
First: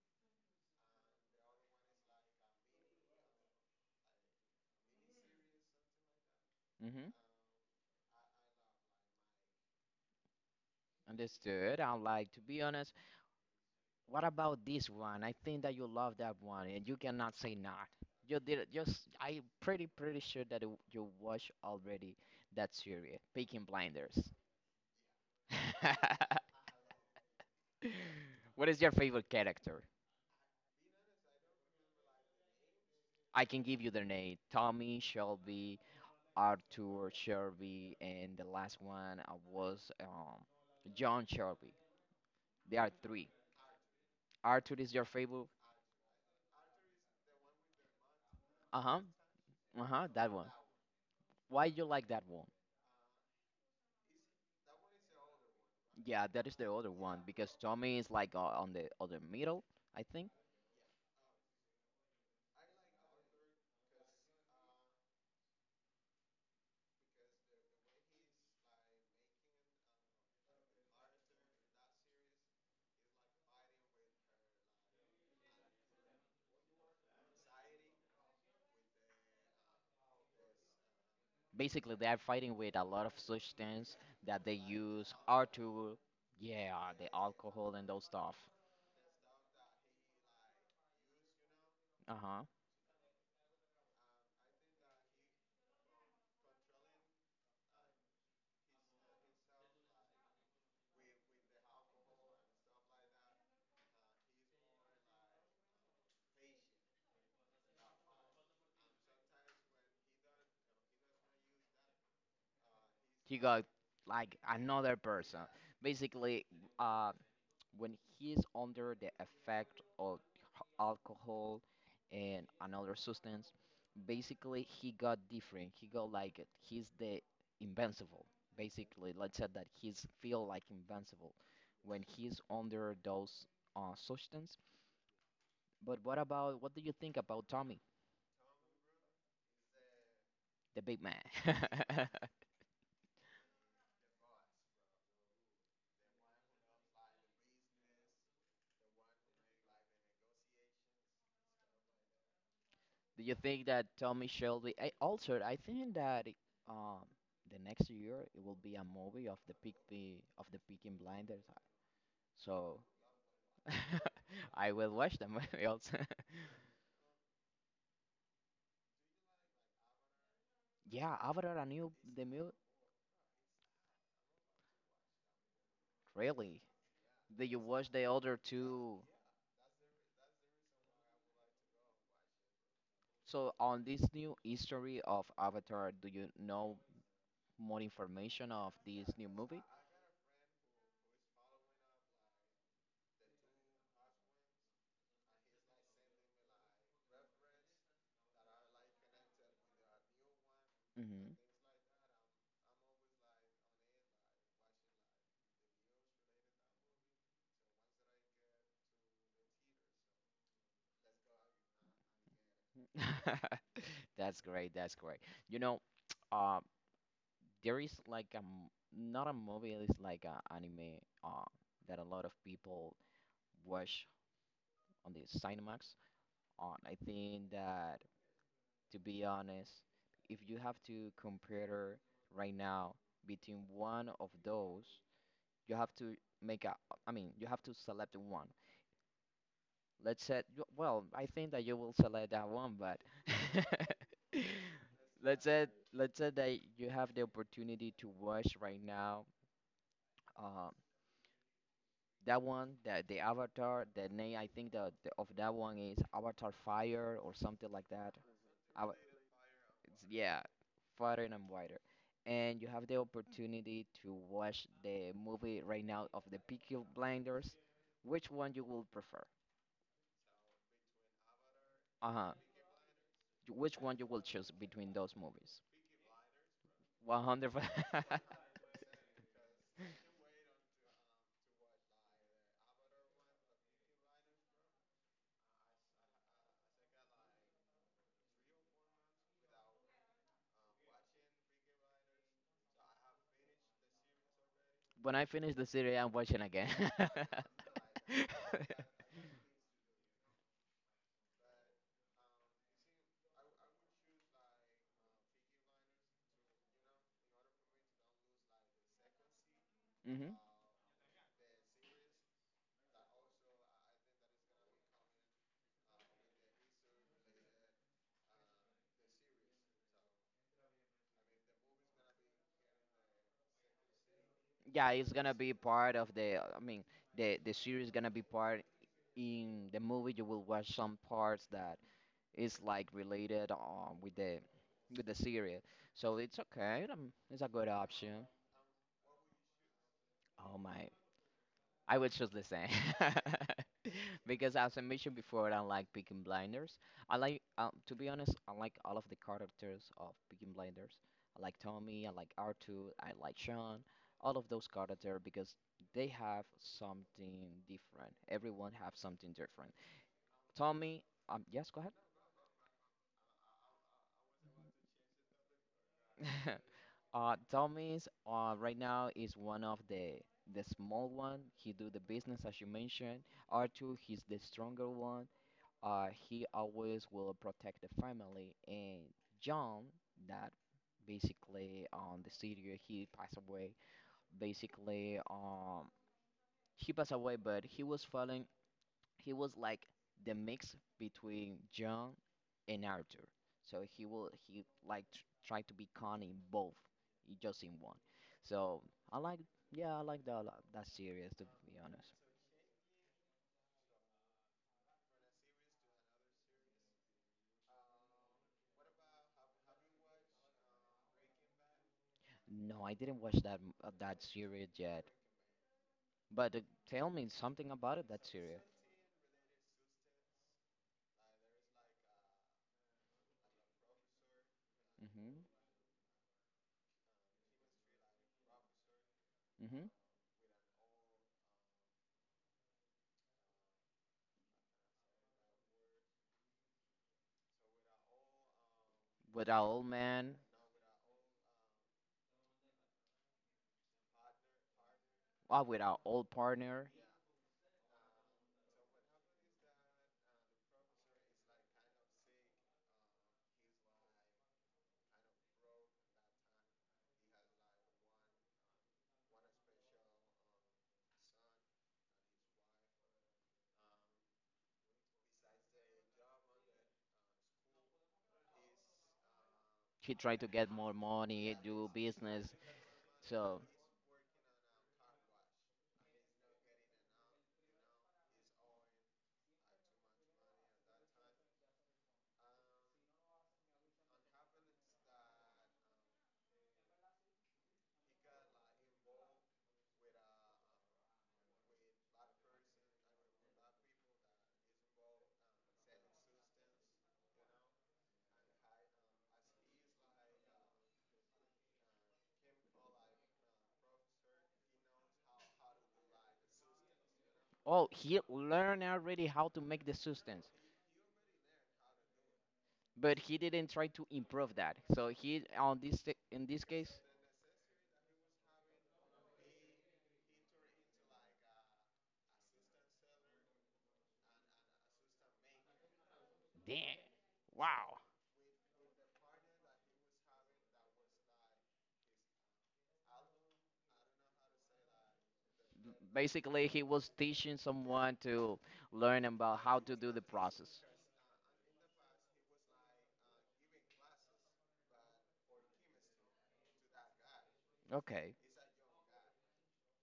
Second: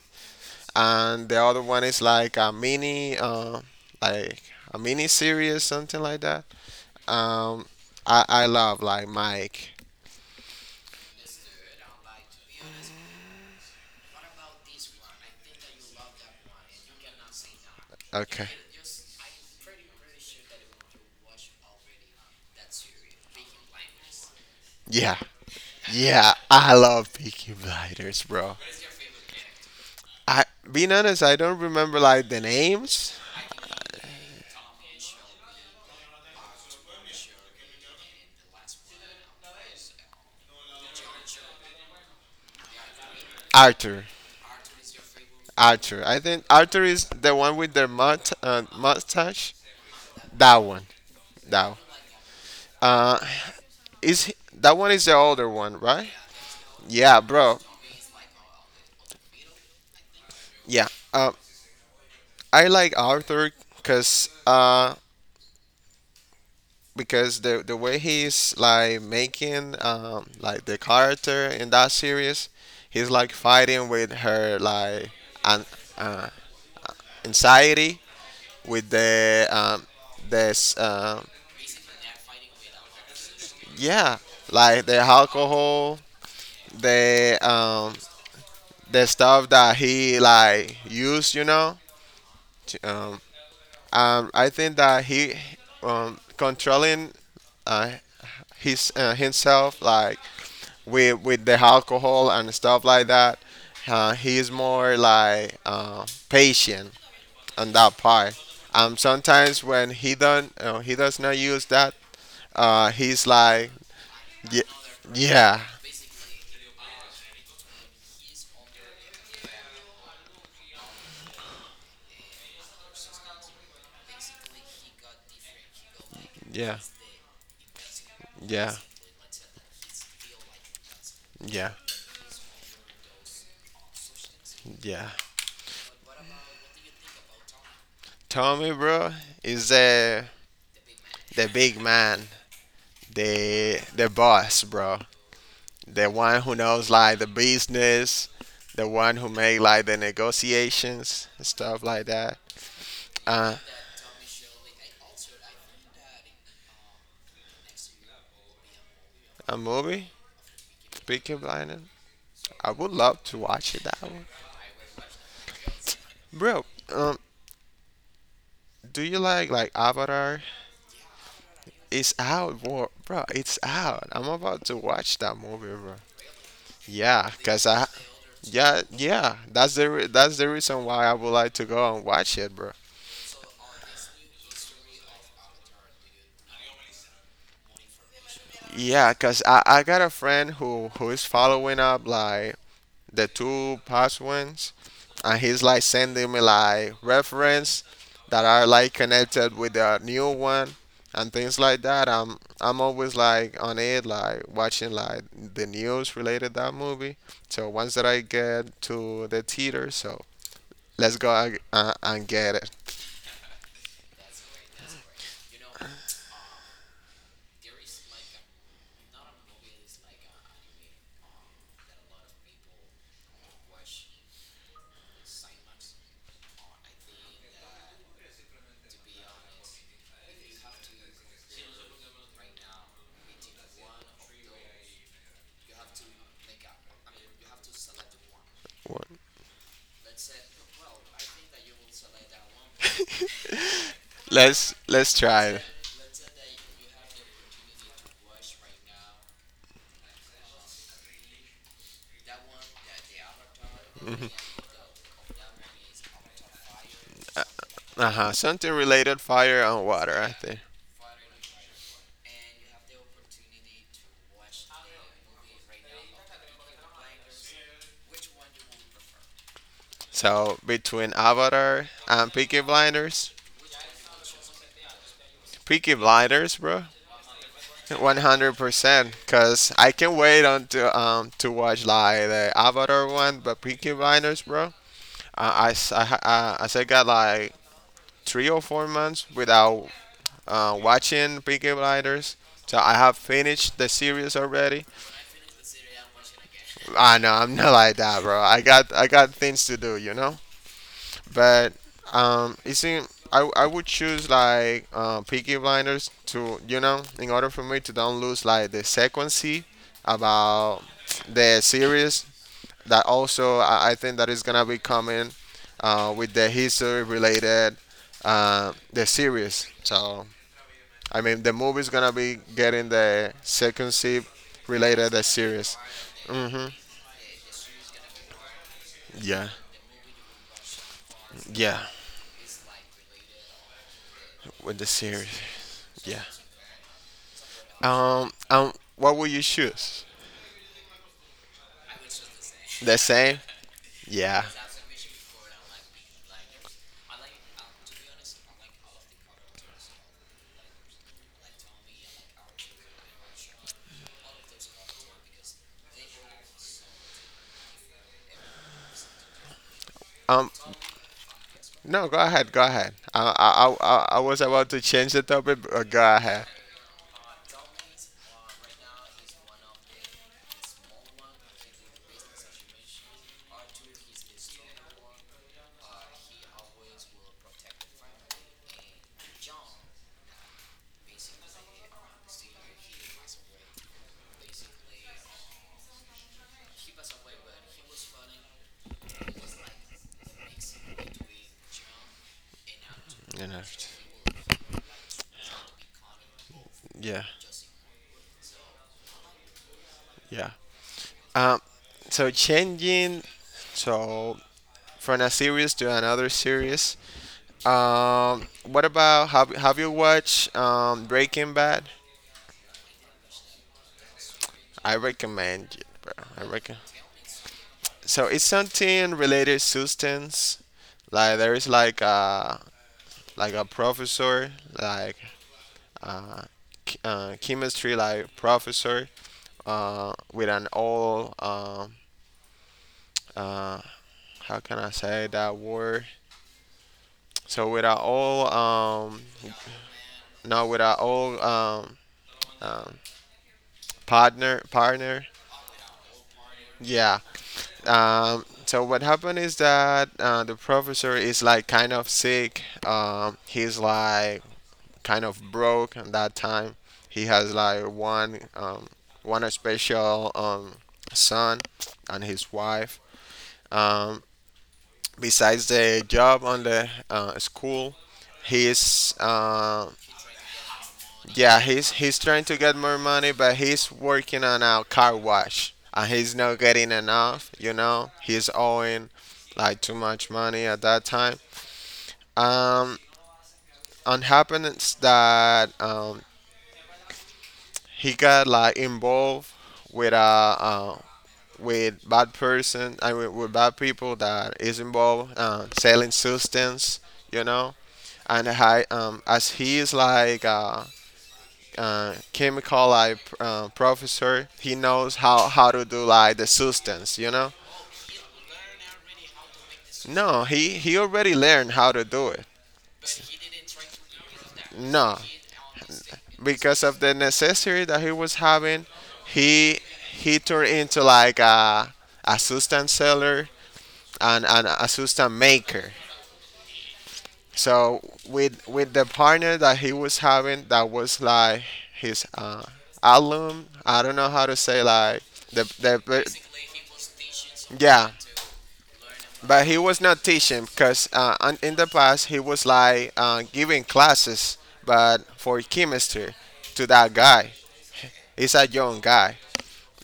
[SPEAKER 2] and the other one is like a mini series, something like that.
[SPEAKER 1] Hmm.
[SPEAKER 2] Um, I love like Mike.
[SPEAKER 1] Understood. I like to be honest. What about this one? I think that you love that one, and you cannot say not. You
[SPEAKER 2] Okay.
[SPEAKER 1] did it. Just I pretty sure that you watch already that series, Peaky Blinders.
[SPEAKER 2] Yeah, yeah, I love Peaky Blinders, bro.
[SPEAKER 1] What is your favorite character?
[SPEAKER 2] I Being honest, I don't remember like the names.
[SPEAKER 1] I can give you their name: Tommy, Shelby, Arthur, Shelby, and the last one was John Shelby. There are three.
[SPEAKER 2] Arthur,
[SPEAKER 1] Arthur is your favorite.
[SPEAKER 2] Arthur. I think Arthur is the one with the
[SPEAKER 1] Uh huh.
[SPEAKER 2] mustache.
[SPEAKER 1] Uh huh. That one.
[SPEAKER 2] That one,
[SPEAKER 1] Why
[SPEAKER 2] that one.
[SPEAKER 1] you like that?
[SPEAKER 2] Uh, that one is the older one, right?
[SPEAKER 1] Yeah, that is the other
[SPEAKER 2] Yeah,
[SPEAKER 1] one because
[SPEAKER 2] bro.
[SPEAKER 1] Tommy is like on the other middle, I think.
[SPEAKER 2] Yeah. Uh, I like Arthur because uh because the way he's like making like the character in that series. He's like fighting with her like an uh, anxiety with the this
[SPEAKER 1] Basically, they're fighting with a lot of substance
[SPEAKER 2] yeah,
[SPEAKER 1] that they
[SPEAKER 2] like the
[SPEAKER 1] use, or to,
[SPEAKER 2] alcohol,
[SPEAKER 1] yeah, the
[SPEAKER 2] the
[SPEAKER 1] alcohol and
[SPEAKER 2] um,
[SPEAKER 1] those stuff.
[SPEAKER 2] the stuff that he like used.
[SPEAKER 1] Uh huh.
[SPEAKER 2] to- Um, I think that he, controlling uh, his himself like with the alcohol and stuff like that. He is more like patient on that part. Sometimes when he don't he does not use that, he's
[SPEAKER 1] He got
[SPEAKER 2] like
[SPEAKER 1] like
[SPEAKER 2] Yeah,
[SPEAKER 1] another person.
[SPEAKER 2] yeah,
[SPEAKER 1] Basically, uh, when he is under the effect of alcohol and another substance, basically he got different. He got like it.
[SPEAKER 2] yeah,
[SPEAKER 1] He's the invincible.
[SPEAKER 2] yeah,
[SPEAKER 1] Basically, let's say that he's feel like invincible
[SPEAKER 2] yeah,
[SPEAKER 1] when he's under those substance.
[SPEAKER 2] yeah.
[SPEAKER 1] But what about, what do you think about Tommy,
[SPEAKER 2] Tommy, bro, is the
[SPEAKER 1] the big man?
[SPEAKER 2] big man, the boss, bro, the one who knows like the business, the one who make like the negotiations and stuff like that.
[SPEAKER 1] Do you
[SPEAKER 2] Uh,
[SPEAKER 1] think that Tommy Shelby? I also I think that um the next year it will be a movie of the
[SPEAKER 2] a movie,
[SPEAKER 1] Peaky
[SPEAKER 2] Peaky
[SPEAKER 1] Blinders.
[SPEAKER 2] Blinders. I
[SPEAKER 1] So
[SPEAKER 2] would love to watch it that one,
[SPEAKER 1] I will watch the movie also.
[SPEAKER 2] bro. Um, do you like Avatar?
[SPEAKER 1] Yeah, Avatar and new,
[SPEAKER 2] It's
[SPEAKER 1] the new,
[SPEAKER 2] out, bro. Bro, it's out. I'm about to watch that movie, bro.
[SPEAKER 1] really.
[SPEAKER 2] Yeah,
[SPEAKER 1] Did you
[SPEAKER 2] cause
[SPEAKER 1] watch
[SPEAKER 2] I
[SPEAKER 1] the other
[SPEAKER 2] Yeah,
[SPEAKER 1] two?
[SPEAKER 2] yeah. That's the reason why I would like to go and watch it, bro.
[SPEAKER 1] So on this new history of Avatar, do you know more information of this
[SPEAKER 2] Yeah,
[SPEAKER 1] new
[SPEAKER 2] cause
[SPEAKER 1] movie?
[SPEAKER 2] I got a friend who is following up like the two past ones, and he's like sending me like reference that are like connected with the new one
[SPEAKER 1] Hmm.
[SPEAKER 2] and things like that. I'm always like on it, like watching like the news related that movie. So once that I get to the theater, so let's go and get it.
[SPEAKER 1] That's great. That's great. You know, uh, there is like not a movie. It's like an anime that a lot of people watch on the Cinemax. On, I think that, to be honest, if you have to compare right now between one of those, you have to make a, I mean, you have to select one. Let's say, you- well, I think that you will select that one, but
[SPEAKER 2] Let's
[SPEAKER 1] let's
[SPEAKER 2] try it.
[SPEAKER 1] say, let's say that you have the opportunity to watch right now. Uh, that one, the Avatar, the name I think the of that one is Avatar Fire or something like that.
[SPEAKER 2] Uh-huh, something
[SPEAKER 1] Ava-
[SPEAKER 2] related fire and
[SPEAKER 1] It's,
[SPEAKER 2] water, I
[SPEAKER 1] yeah,
[SPEAKER 2] think.
[SPEAKER 1] farther and wider. And you have the opportunity to watch the movie right now of the Peaky Blinders. Which one you will prefer?
[SPEAKER 2] So between Avatar and
[SPEAKER 1] Uh-huh.
[SPEAKER 2] Peaky Blinders,
[SPEAKER 1] Which one you will choose between those movies?
[SPEAKER 2] Peaky Blinders, bro,
[SPEAKER 1] 100.
[SPEAKER 2] 100%. Cause I can wait until to watch like the Avatar one, but Peaky Blinders, bro, I s- I ha- as I said, got like 3 or 4 months without watching Peaky Blinders. So I have finished the series already.
[SPEAKER 1] When I finish the series, I'm watching again.
[SPEAKER 2] Ah no, I'm not like that, bro. I got things to do. But you see, I would choose like Peaky Blinders to you know in order for me to don't lose like the sequency
[SPEAKER 1] Hmm.
[SPEAKER 2] about the series that also I think that is gonna be coming with the history related the series. So I mean, the movie's gonna be getting the sequency
[SPEAKER 1] Yeah, it's
[SPEAKER 2] related the
[SPEAKER 1] gonna be
[SPEAKER 2] series.
[SPEAKER 1] part of the. I
[SPEAKER 2] Mhm.
[SPEAKER 1] mean, the series gonna be part
[SPEAKER 2] Yeah.
[SPEAKER 1] in the movie. You will watch some parts that
[SPEAKER 2] Yeah.
[SPEAKER 1] is like related with the,
[SPEAKER 2] With the
[SPEAKER 1] with the
[SPEAKER 2] series.
[SPEAKER 1] series. So
[SPEAKER 2] Yeah.
[SPEAKER 1] it's okay. It's a good option.
[SPEAKER 2] What will you choose?
[SPEAKER 1] Oh my, I would choose the same.
[SPEAKER 2] The same? Yeah.
[SPEAKER 1] Because as I mentioned before, I like Peaky Blinders. I like to be honest, I like all of the characters of Peaky Blinders. I like Tommy. I like Arthur. I like Sean. All of those characters because they have something different. Everyone have something different.
[SPEAKER 2] Um,
[SPEAKER 1] Tommy, yes, go ahead.
[SPEAKER 2] no, go ahead, go ahead. I was about to change the topic, but go ahead.
[SPEAKER 1] Tommy's right now is one of the small one. He do the business as you mentioned. Arthur, he's the stronger one. He always will protect the family. And John, that basically on the city he passed away. Basically, he passed away, but he was following, he was like the mix between John and Arthur.
[SPEAKER 2] You know,
[SPEAKER 1] So he will he like try to be con in both,
[SPEAKER 2] yeah,
[SPEAKER 1] just in one. So I like, yeah I like that a
[SPEAKER 2] yeah.
[SPEAKER 1] lot, that series to
[SPEAKER 2] Um,
[SPEAKER 1] be honest.
[SPEAKER 2] so changing, so from a series to another series. What about, have you watched Breaking Bad?
[SPEAKER 1] No, I didn't watch that that series
[SPEAKER 2] I
[SPEAKER 1] yet.
[SPEAKER 2] recommend it, bro. I
[SPEAKER 1] But
[SPEAKER 2] reckon.
[SPEAKER 1] tell me something about it, that
[SPEAKER 2] So it's
[SPEAKER 1] series.
[SPEAKER 2] something related substance. Like there is like a professor, like
[SPEAKER 1] Mhm.
[SPEAKER 2] uh, chemistry, like professor,
[SPEAKER 1] Mhm.
[SPEAKER 2] with an all uh, how can I say that word? So with an all
[SPEAKER 1] With our old man,
[SPEAKER 2] no, with an all um, partner, partner,
[SPEAKER 1] or with our old partner,
[SPEAKER 2] yeah. So what happened is that the professor is like kind of sick. He's like kind of broke at that time. He has like one one special son and his wife. Um, besides the job on the school, he's
[SPEAKER 1] he tried to get more money,
[SPEAKER 2] yeah,
[SPEAKER 1] do
[SPEAKER 2] he's trying
[SPEAKER 1] business.
[SPEAKER 2] to get more money, but
[SPEAKER 1] So
[SPEAKER 2] he's working on a car wash and he's not getting enough. You know, he's owing like too much money at that time. Um, and happens that he got like involved with uh, uh with bad person, I mean, with bad people that is involved selling substance, you know. And I, as he is like chemical like professor, he knows how to do like the substance, you know.
[SPEAKER 1] oh, he learned already how to make the
[SPEAKER 2] No,
[SPEAKER 1] substance,
[SPEAKER 2] he already learned how to do it.
[SPEAKER 1] but he didn't try to improve that. So
[SPEAKER 2] No,
[SPEAKER 1] he on in this
[SPEAKER 2] because
[SPEAKER 1] case,
[SPEAKER 2] of the necessity that he was having, he he turned into like a substance seller and a substance maker.
[SPEAKER 1] damn, wow.
[SPEAKER 2] So with the partner that he was having, that was like his alum. I don't know how to say like
[SPEAKER 1] B-
[SPEAKER 2] the but,
[SPEAKER 1] basically, he was teaching
[SPEAKER 2] yeah,
[SPEAKER 1] someone to learn about
[SPEAKER 2] but he
[SPEAKER 1] how to
[SPEAKER 2] was
[SPEAKER 1] do the
[SPEAKER 2] not teaching
[SPEAKER 1] process.
[SPEAKER 2] because in the past he was like giving classes, but for chemistry to that guy.
[SPEAKER 1] Okay,
[SPEAKER 2] He's a young guy,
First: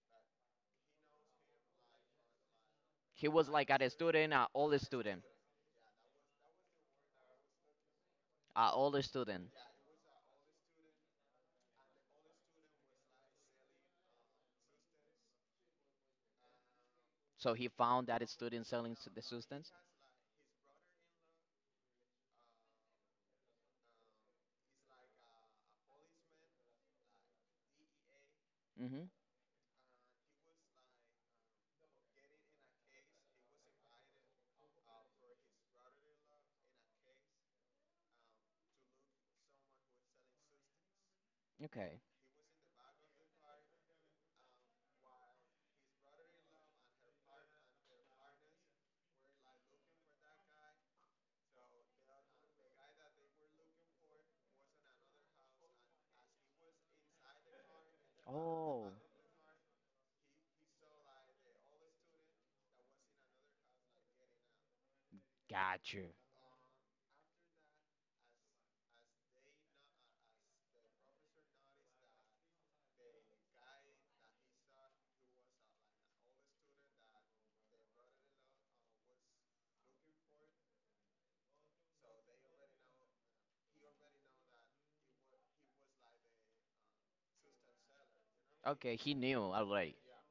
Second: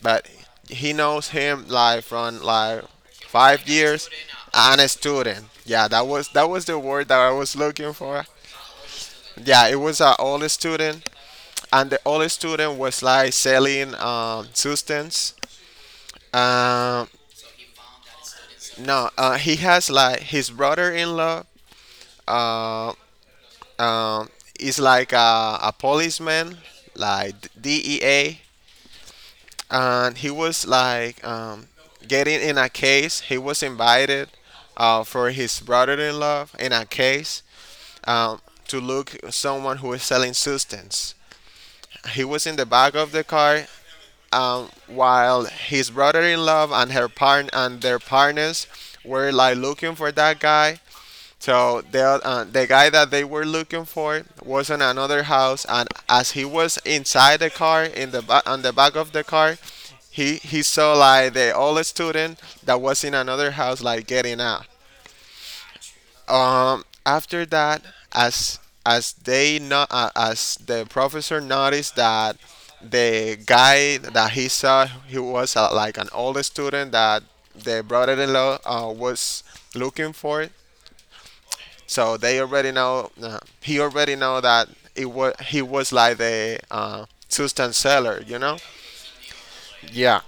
[SPEAKER 2] but he knows him like from like
[SPEAKER 1] he was
[SPEAKER 2] five
[SPEAKER 1] like a
[SPEAKER 2] years
[SPEAKER 1] student, an old
[SPEAKER 2] and a
[SPEAKER 1] student,
[SPEAKER 2] student, yeah, that was the word that I was looking for.
[SPEAKER 1] an older student.
[SPEAKER 2] Yeah, it was an old student and the old student was like selling substance um
[SPEAKER 1] So he found that student selling
[SPEAKER 2] no,
[SPEAKER 1] the
[SPEAKER 2] he
[SPEAKER 1] substance.
[SPEAKER 2] has like his brother-in-law uh um is like a policeman like dea,
[SPEAKER 1] Mhm.
[SPEAKER 2] and he was like getting in a case. He was invited for his brother-in-law in a case um, to look someone who is selling substance.
[SPEAKER 1] Okay.
[SPEAKER 2] He was in the back of the car while his brother-in-law and her partner and their partners were like looking for that guy. So the guy that they were looking for was in another house, and as he was inside the car, on the
[SPEAKER 1] Oh,
[SPEAKER 2] back of the car, he saw like the old student that was in another house like getting out.
[SPEAKER 1] got you.
[SPEAKER 2] After that, as as they not as the professor noticed that the guy that he saw, he was like an old student that the brother-in-law was looking for, so they already know. He already know that it was he was like the substance seller, you know.
[SPEAKER 1] Okay, he knew already.
[SPEAKER 2] Yeah.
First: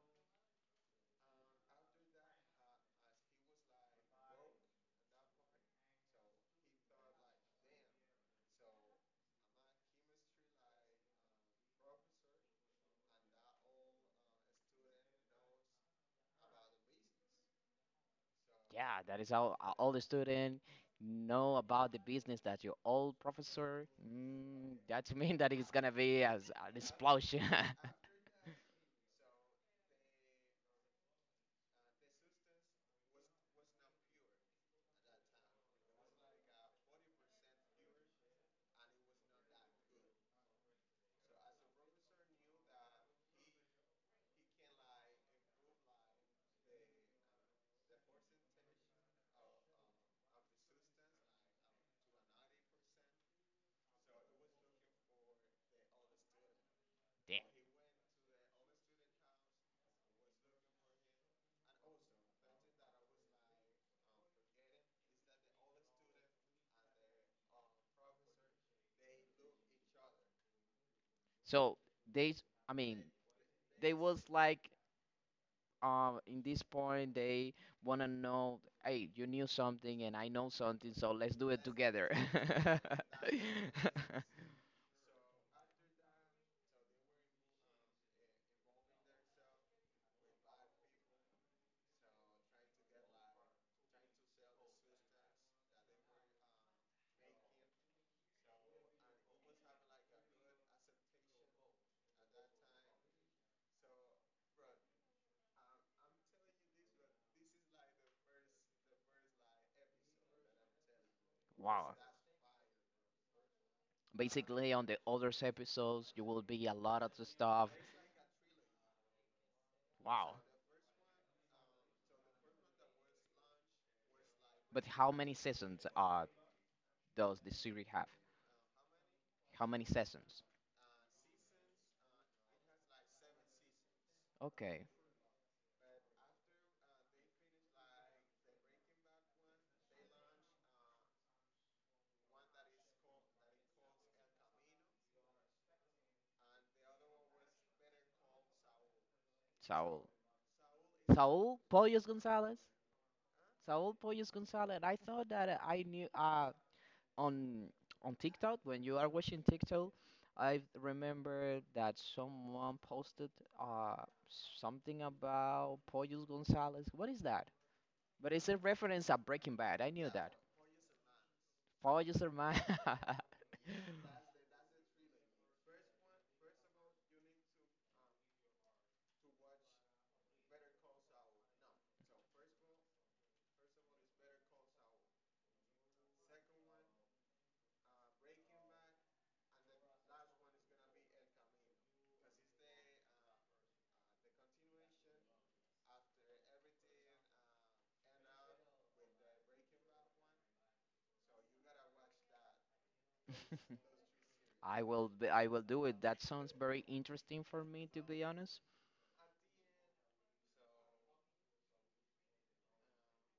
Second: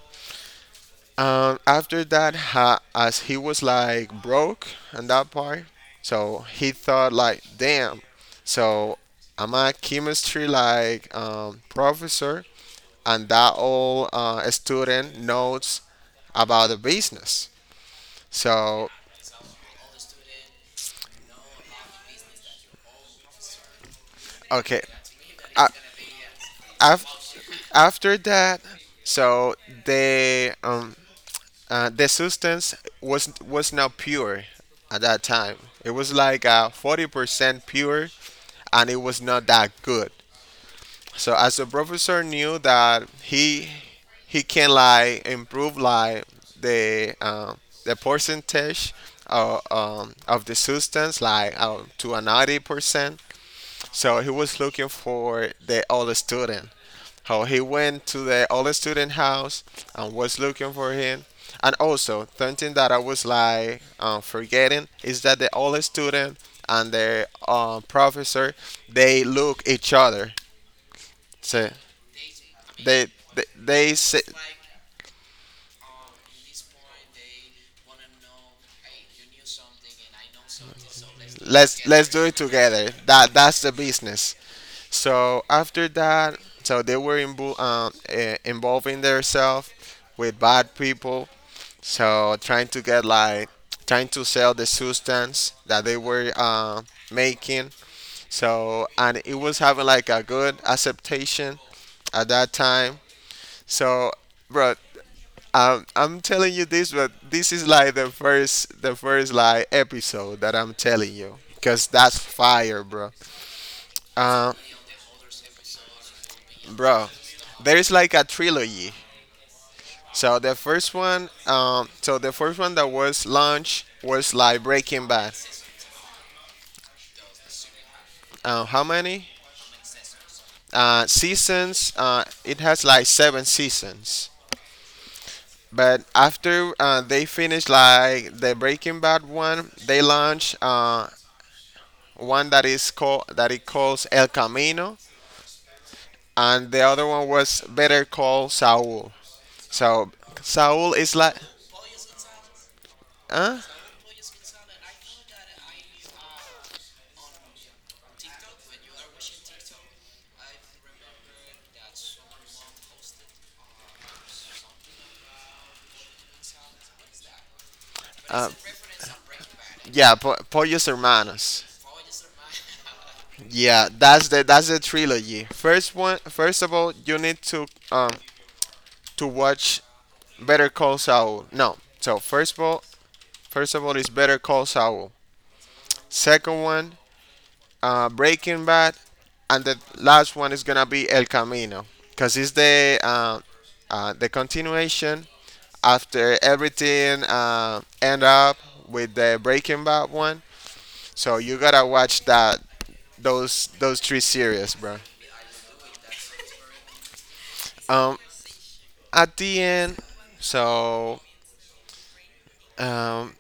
[SPEAKER 2] After that, ha, as he was like broke and that part, so he thought like, damn. So I'm a chemistry like professor, and that all student knows about the business. So
[SPEAKER 1] Yeah, that is how all the student know about the business that your old professor. Mm,
[SPEAKER 2] okay,
[SPEAKER 1] that mean that
[SPEAKER 2] a-
[SPEAKER 1] it's gonna be as an
[SPEAKER 2] af-
[SPEAKER 1] explosion.
[SPEAKER 2] after that, so the um, the substance was not pure at that time. It was like 40% pure, and it was not that good. So as the professor knew that he can like improve like the um, the percentage of the substance like to a 90%. So he was looking for the all student.
[SPEAKER 1] Damn.
[SPEAKER 2] How he went to the old student house and was looking for him. And also, something that I was like forgetting is that the old student and the professor, they look each other. So
[SPEAKER 1] So they, I mean,
[SPEAKER 2] they
[SPEAKER 1] they
[SPEAKER 2] they say,
[SPEAKER 1] was like, in this point they wanna know, hey, you knew something and I know something, so let's do it
[SPEAKER 2] let's
[SPEAKER 1] together.
[SPEAKER 2] do it together. That's the business. So after that, so they were involving themselves with bad people, so trying to get like trying to sell the substance that they were making. So, and it was having like a good acceptation at that time. So bro, I'm telling you this, but this is like the first like episode that I'm telling you because
[SPEAKER 1] Wow.
[SPEAKER 2] that's fire, bro. Uh,
[SPEAKER 1] Basically, on the other episodes, you will be a lot
[SPEAKER 2] bro,
[SPEAKER 1] of the stuff.
[SPEAKER 2] there is like a trilogy.
[SPEAKER 1] Wow.
[SPEAKER 2] So the first one, so the first one that was launched was like
[SPEAKER 1] But
[SPEAKER 2] Breaking
[SPEAKER 1] how
[SPEAKER 2] Bad.
[SPEAKER 1] many seasons does the series have?
[SPEAKER 2] How many?
[SPEAKER 1] How many seasons?
[SPEAKER 2] Seasons. It has like 7 seasons.
[SPEAKER 1] Okay,
[SPEAKER 2] But after they finish like the Breaking Bad one, they launch one that is called, that it calls El Camino, and the other one was Better Call Saul.
[SPEAKER 1] Saul.
[SPEAKER 2] So Saul is like,
[SPEAKER 1] Saul Pollos Gonzalez.
[SPEAKER 2] huh?
[SPEAKER 1] Saul Pollos Gonzalez. I thought that I knew on on TikTok when you are watching TikTok, I remember that someone posted uh something about Pollos Gonzalez. What is that? But it's
[SPEAKER 2] Uh,
[SPEAKER 1] a reference of Breaking Bad. I knew
[SPEAKER 2] yeah,
[SPEAKER 1] that.
[SPEAKER 2] Pollos Hermanos.
[SPEAKER 1] Pollos Hermanos.
[SPEAKER 2] Yeah, that's the trilogy. First one, first of all, you need to watch Better Call Saul. No, so first of all, first of all, it's Better Call Saul. Second one, Breaking Bad, and the last one is gonna be El Camino, cause it's the continuation after everything end up with the Breaking Bad one. So you gotta watch that those three series,
[SPEAKER 1] I
[SPEAKER 2] bro.
[SPEAKER 1] will b- I will do it. That sounds very interesting for me to
[SPEAKER 2] Um,
[SPEAKER 1] be honest.
[SPEAKER 2] at the end, so um,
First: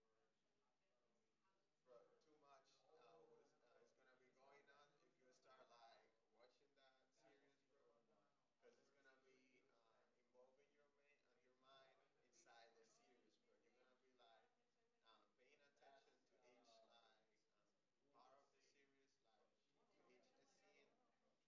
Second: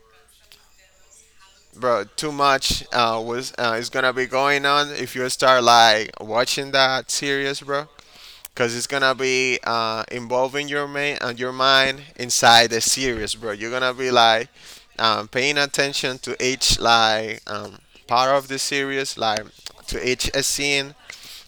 [SPEAKER 2] bro, too much was is gonna be going on if you start like watching that series, bro. Cause it's gonna be involving your main and your mind inside the series, bro. You're gonna be like paying attention to each like part of the series, like to each scene.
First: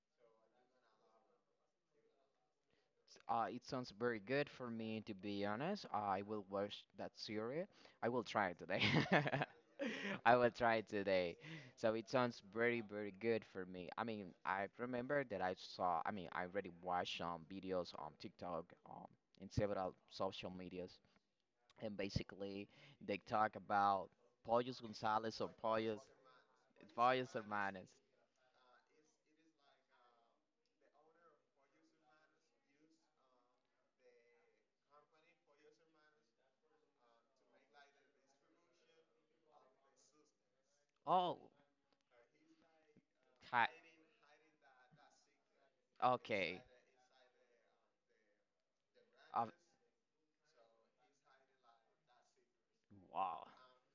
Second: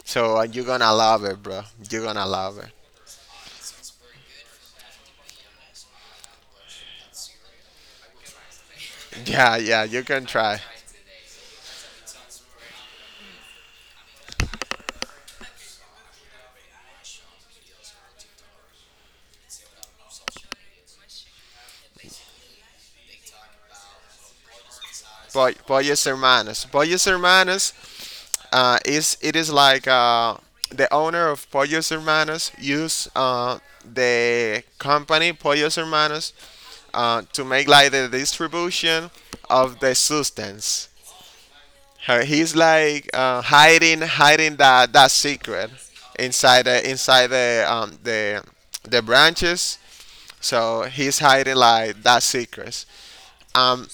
[SPEAKER 2] So you're gonna love it, bro. You're gonna love it.
[SPEAKER 1] It sounds very good for me to be honest. I will watch that series. I will try it today.
[SPEAKER 2] Yeah, yeah, you can
[SPEAKER 1] I will
[SPEAKER 2] try.
[SPEAKER 1] try it today. So it sounds very very good for me. I mean, I remember that I saw. I mean, I already watched videos on TikTok, in several social medias, and basically they talk about Pollos Gonzalez or
[SPEAKER 2] Boy,
[SPEAKER 1] Pollos
[SPEAKER 2] Boyes Hermanos. Boyes
[SPEAKER 1] Pollos
[SPEAKER 2] Hermanos
[SPEAKER 1] Hermanos.
[SPEAKER 2] is, it is like the owner of Pollos Hermanos use the company Pollos Hermanos to make like the distribution of the substance.
[SPEAKER 1] Oh.
[SPEAKER 2] He's like hiding that secret
[SPEAKER 1] Okay.
[SPEAKER 2] inside the the
[SPEAKER 1] Uh,
[SPEAKER 2] branches. So he's hiding like that secret.
[SPEAKER 1] wow.
[SPEAKER 2] Um,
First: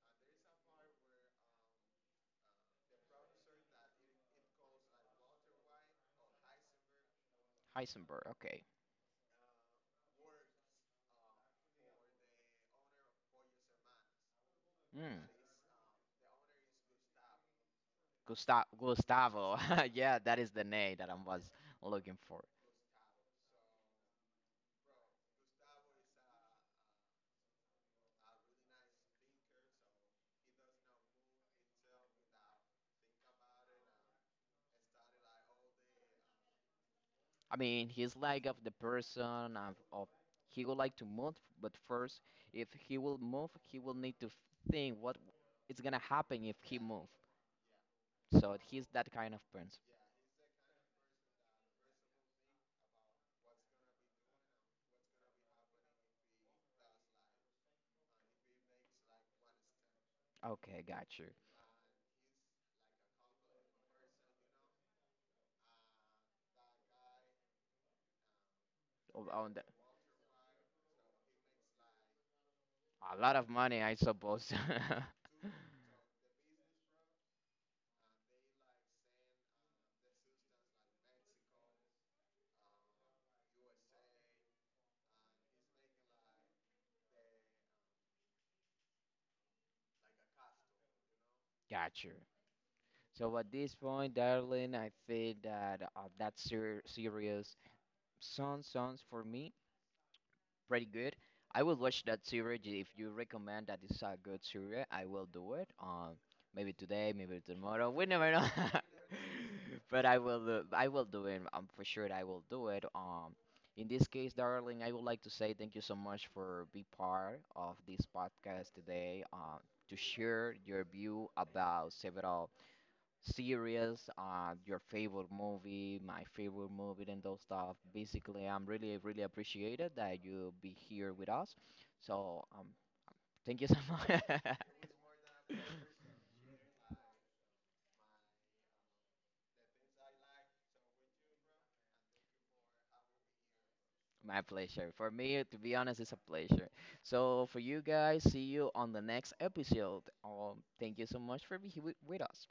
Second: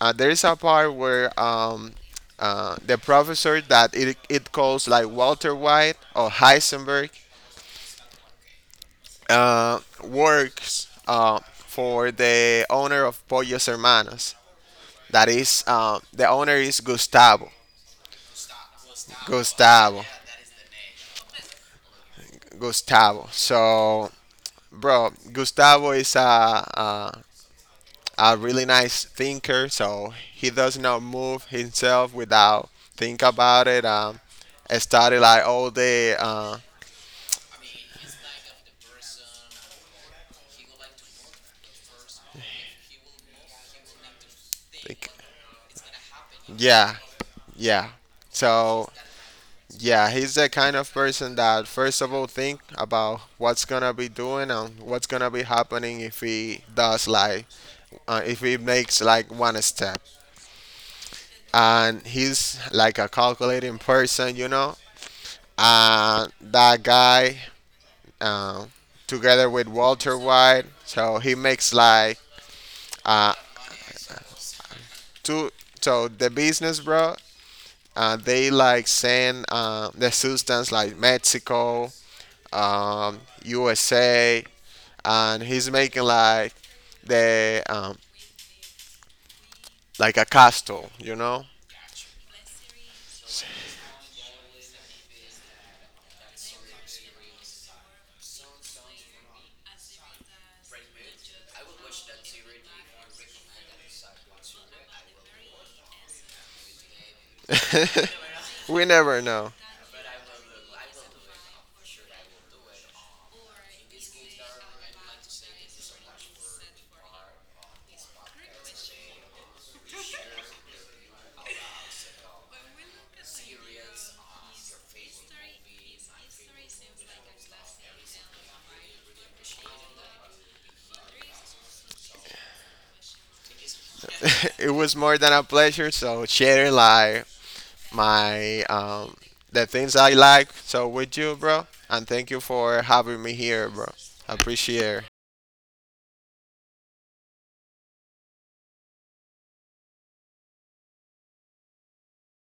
[SPEAKER 2] there is a part where the professor that it calls like Walter White or Heisenberg
[SPEAKER 1] Heisenberg. Okay.
[SPEAKER 2] works for the owner of Pollos Hermanos.
[SPEAKER 1] Hmm.
[SPEAKER 2] That is, the owner is Gustavo.
[SPEAKER 1] Gustav Gustavo.
[SPEAKER 2] Gustavo.
[SPEAKER 1] Yeah, that is the name that I was looking for.
[SPEAKER 2] Gustavo. So, bro, Gustavo is a really nice thinker. So he does not move himself without think about it. I study like all day.
[SPEAKER 1] I mean, he's like of the person of, he would like to move, but first, if he will move, he will need to think
[SPEAKER 2] Like,
[SPEAKER 1] what is gonna happen if he
[SPEAKER 2] yeah,
[SPEAKER 1] move.
[SPEAKER 2] yeah.
[SPEAKER 1] So he's
[SPEAKER 2] So
[SPEAKER 1] that kind of person.
[SPEAKER 2] yeah, he's the kind of person that first of all think about what's gonna be doing and what's gonna be happening if he does like if he makes like one step.
[SPEAKER 1] Okay, got you.
[SPEAKER 2] And he's like a calculating person, you know. And that guy, um,
[SPEAKER 1] Oh,
[SPEAKER 2] together
[SPEAKER 1] on the,
[SPEAKER 2] with Walter White, so he makes like
[SPEAKER 1] a
[SPEAKER 2] uh
[SPEAKER 1] lot of money, I suppose.
[SPEAKER 2] two. So the business, bro, they like send the substance like Mexico, USA, and he's making like the like a castle, you know.
[SPEAKER 1] Got you. So at this point, darling, I think that that ser series sounds, sounds for me pretty good. I will watch that series if you recommend that it's a good series. I will do it. Maybe today, maybe tomorrow. We never know.
[SPEAKER 2] We never know.
[SPEAKER 1] But I will do it. I'm for sure I will do it. In this case, darling, I would like to say thank you so much for being part of this podcast today. To share your view about several series, your favorite movie, my favorite movie, and those stuff. Basically, I'm really, really appreciated that you be here with us. So, thank you so much.
[SPEAKER 2] It was more than a pleasure. So sharing like my the things I like. So with you, bro, and thank you for having me here, bro. I
[SPEAKER 1] My pleasure.
[SPEAKER 2] appreciate
[SPEAKER 1] For
[SPEAKER 2] it.
[SPEAKER 1] me, to be honest, it's a pleasure. So, for you guys, see you on the next episode. Thank you so much for being with us.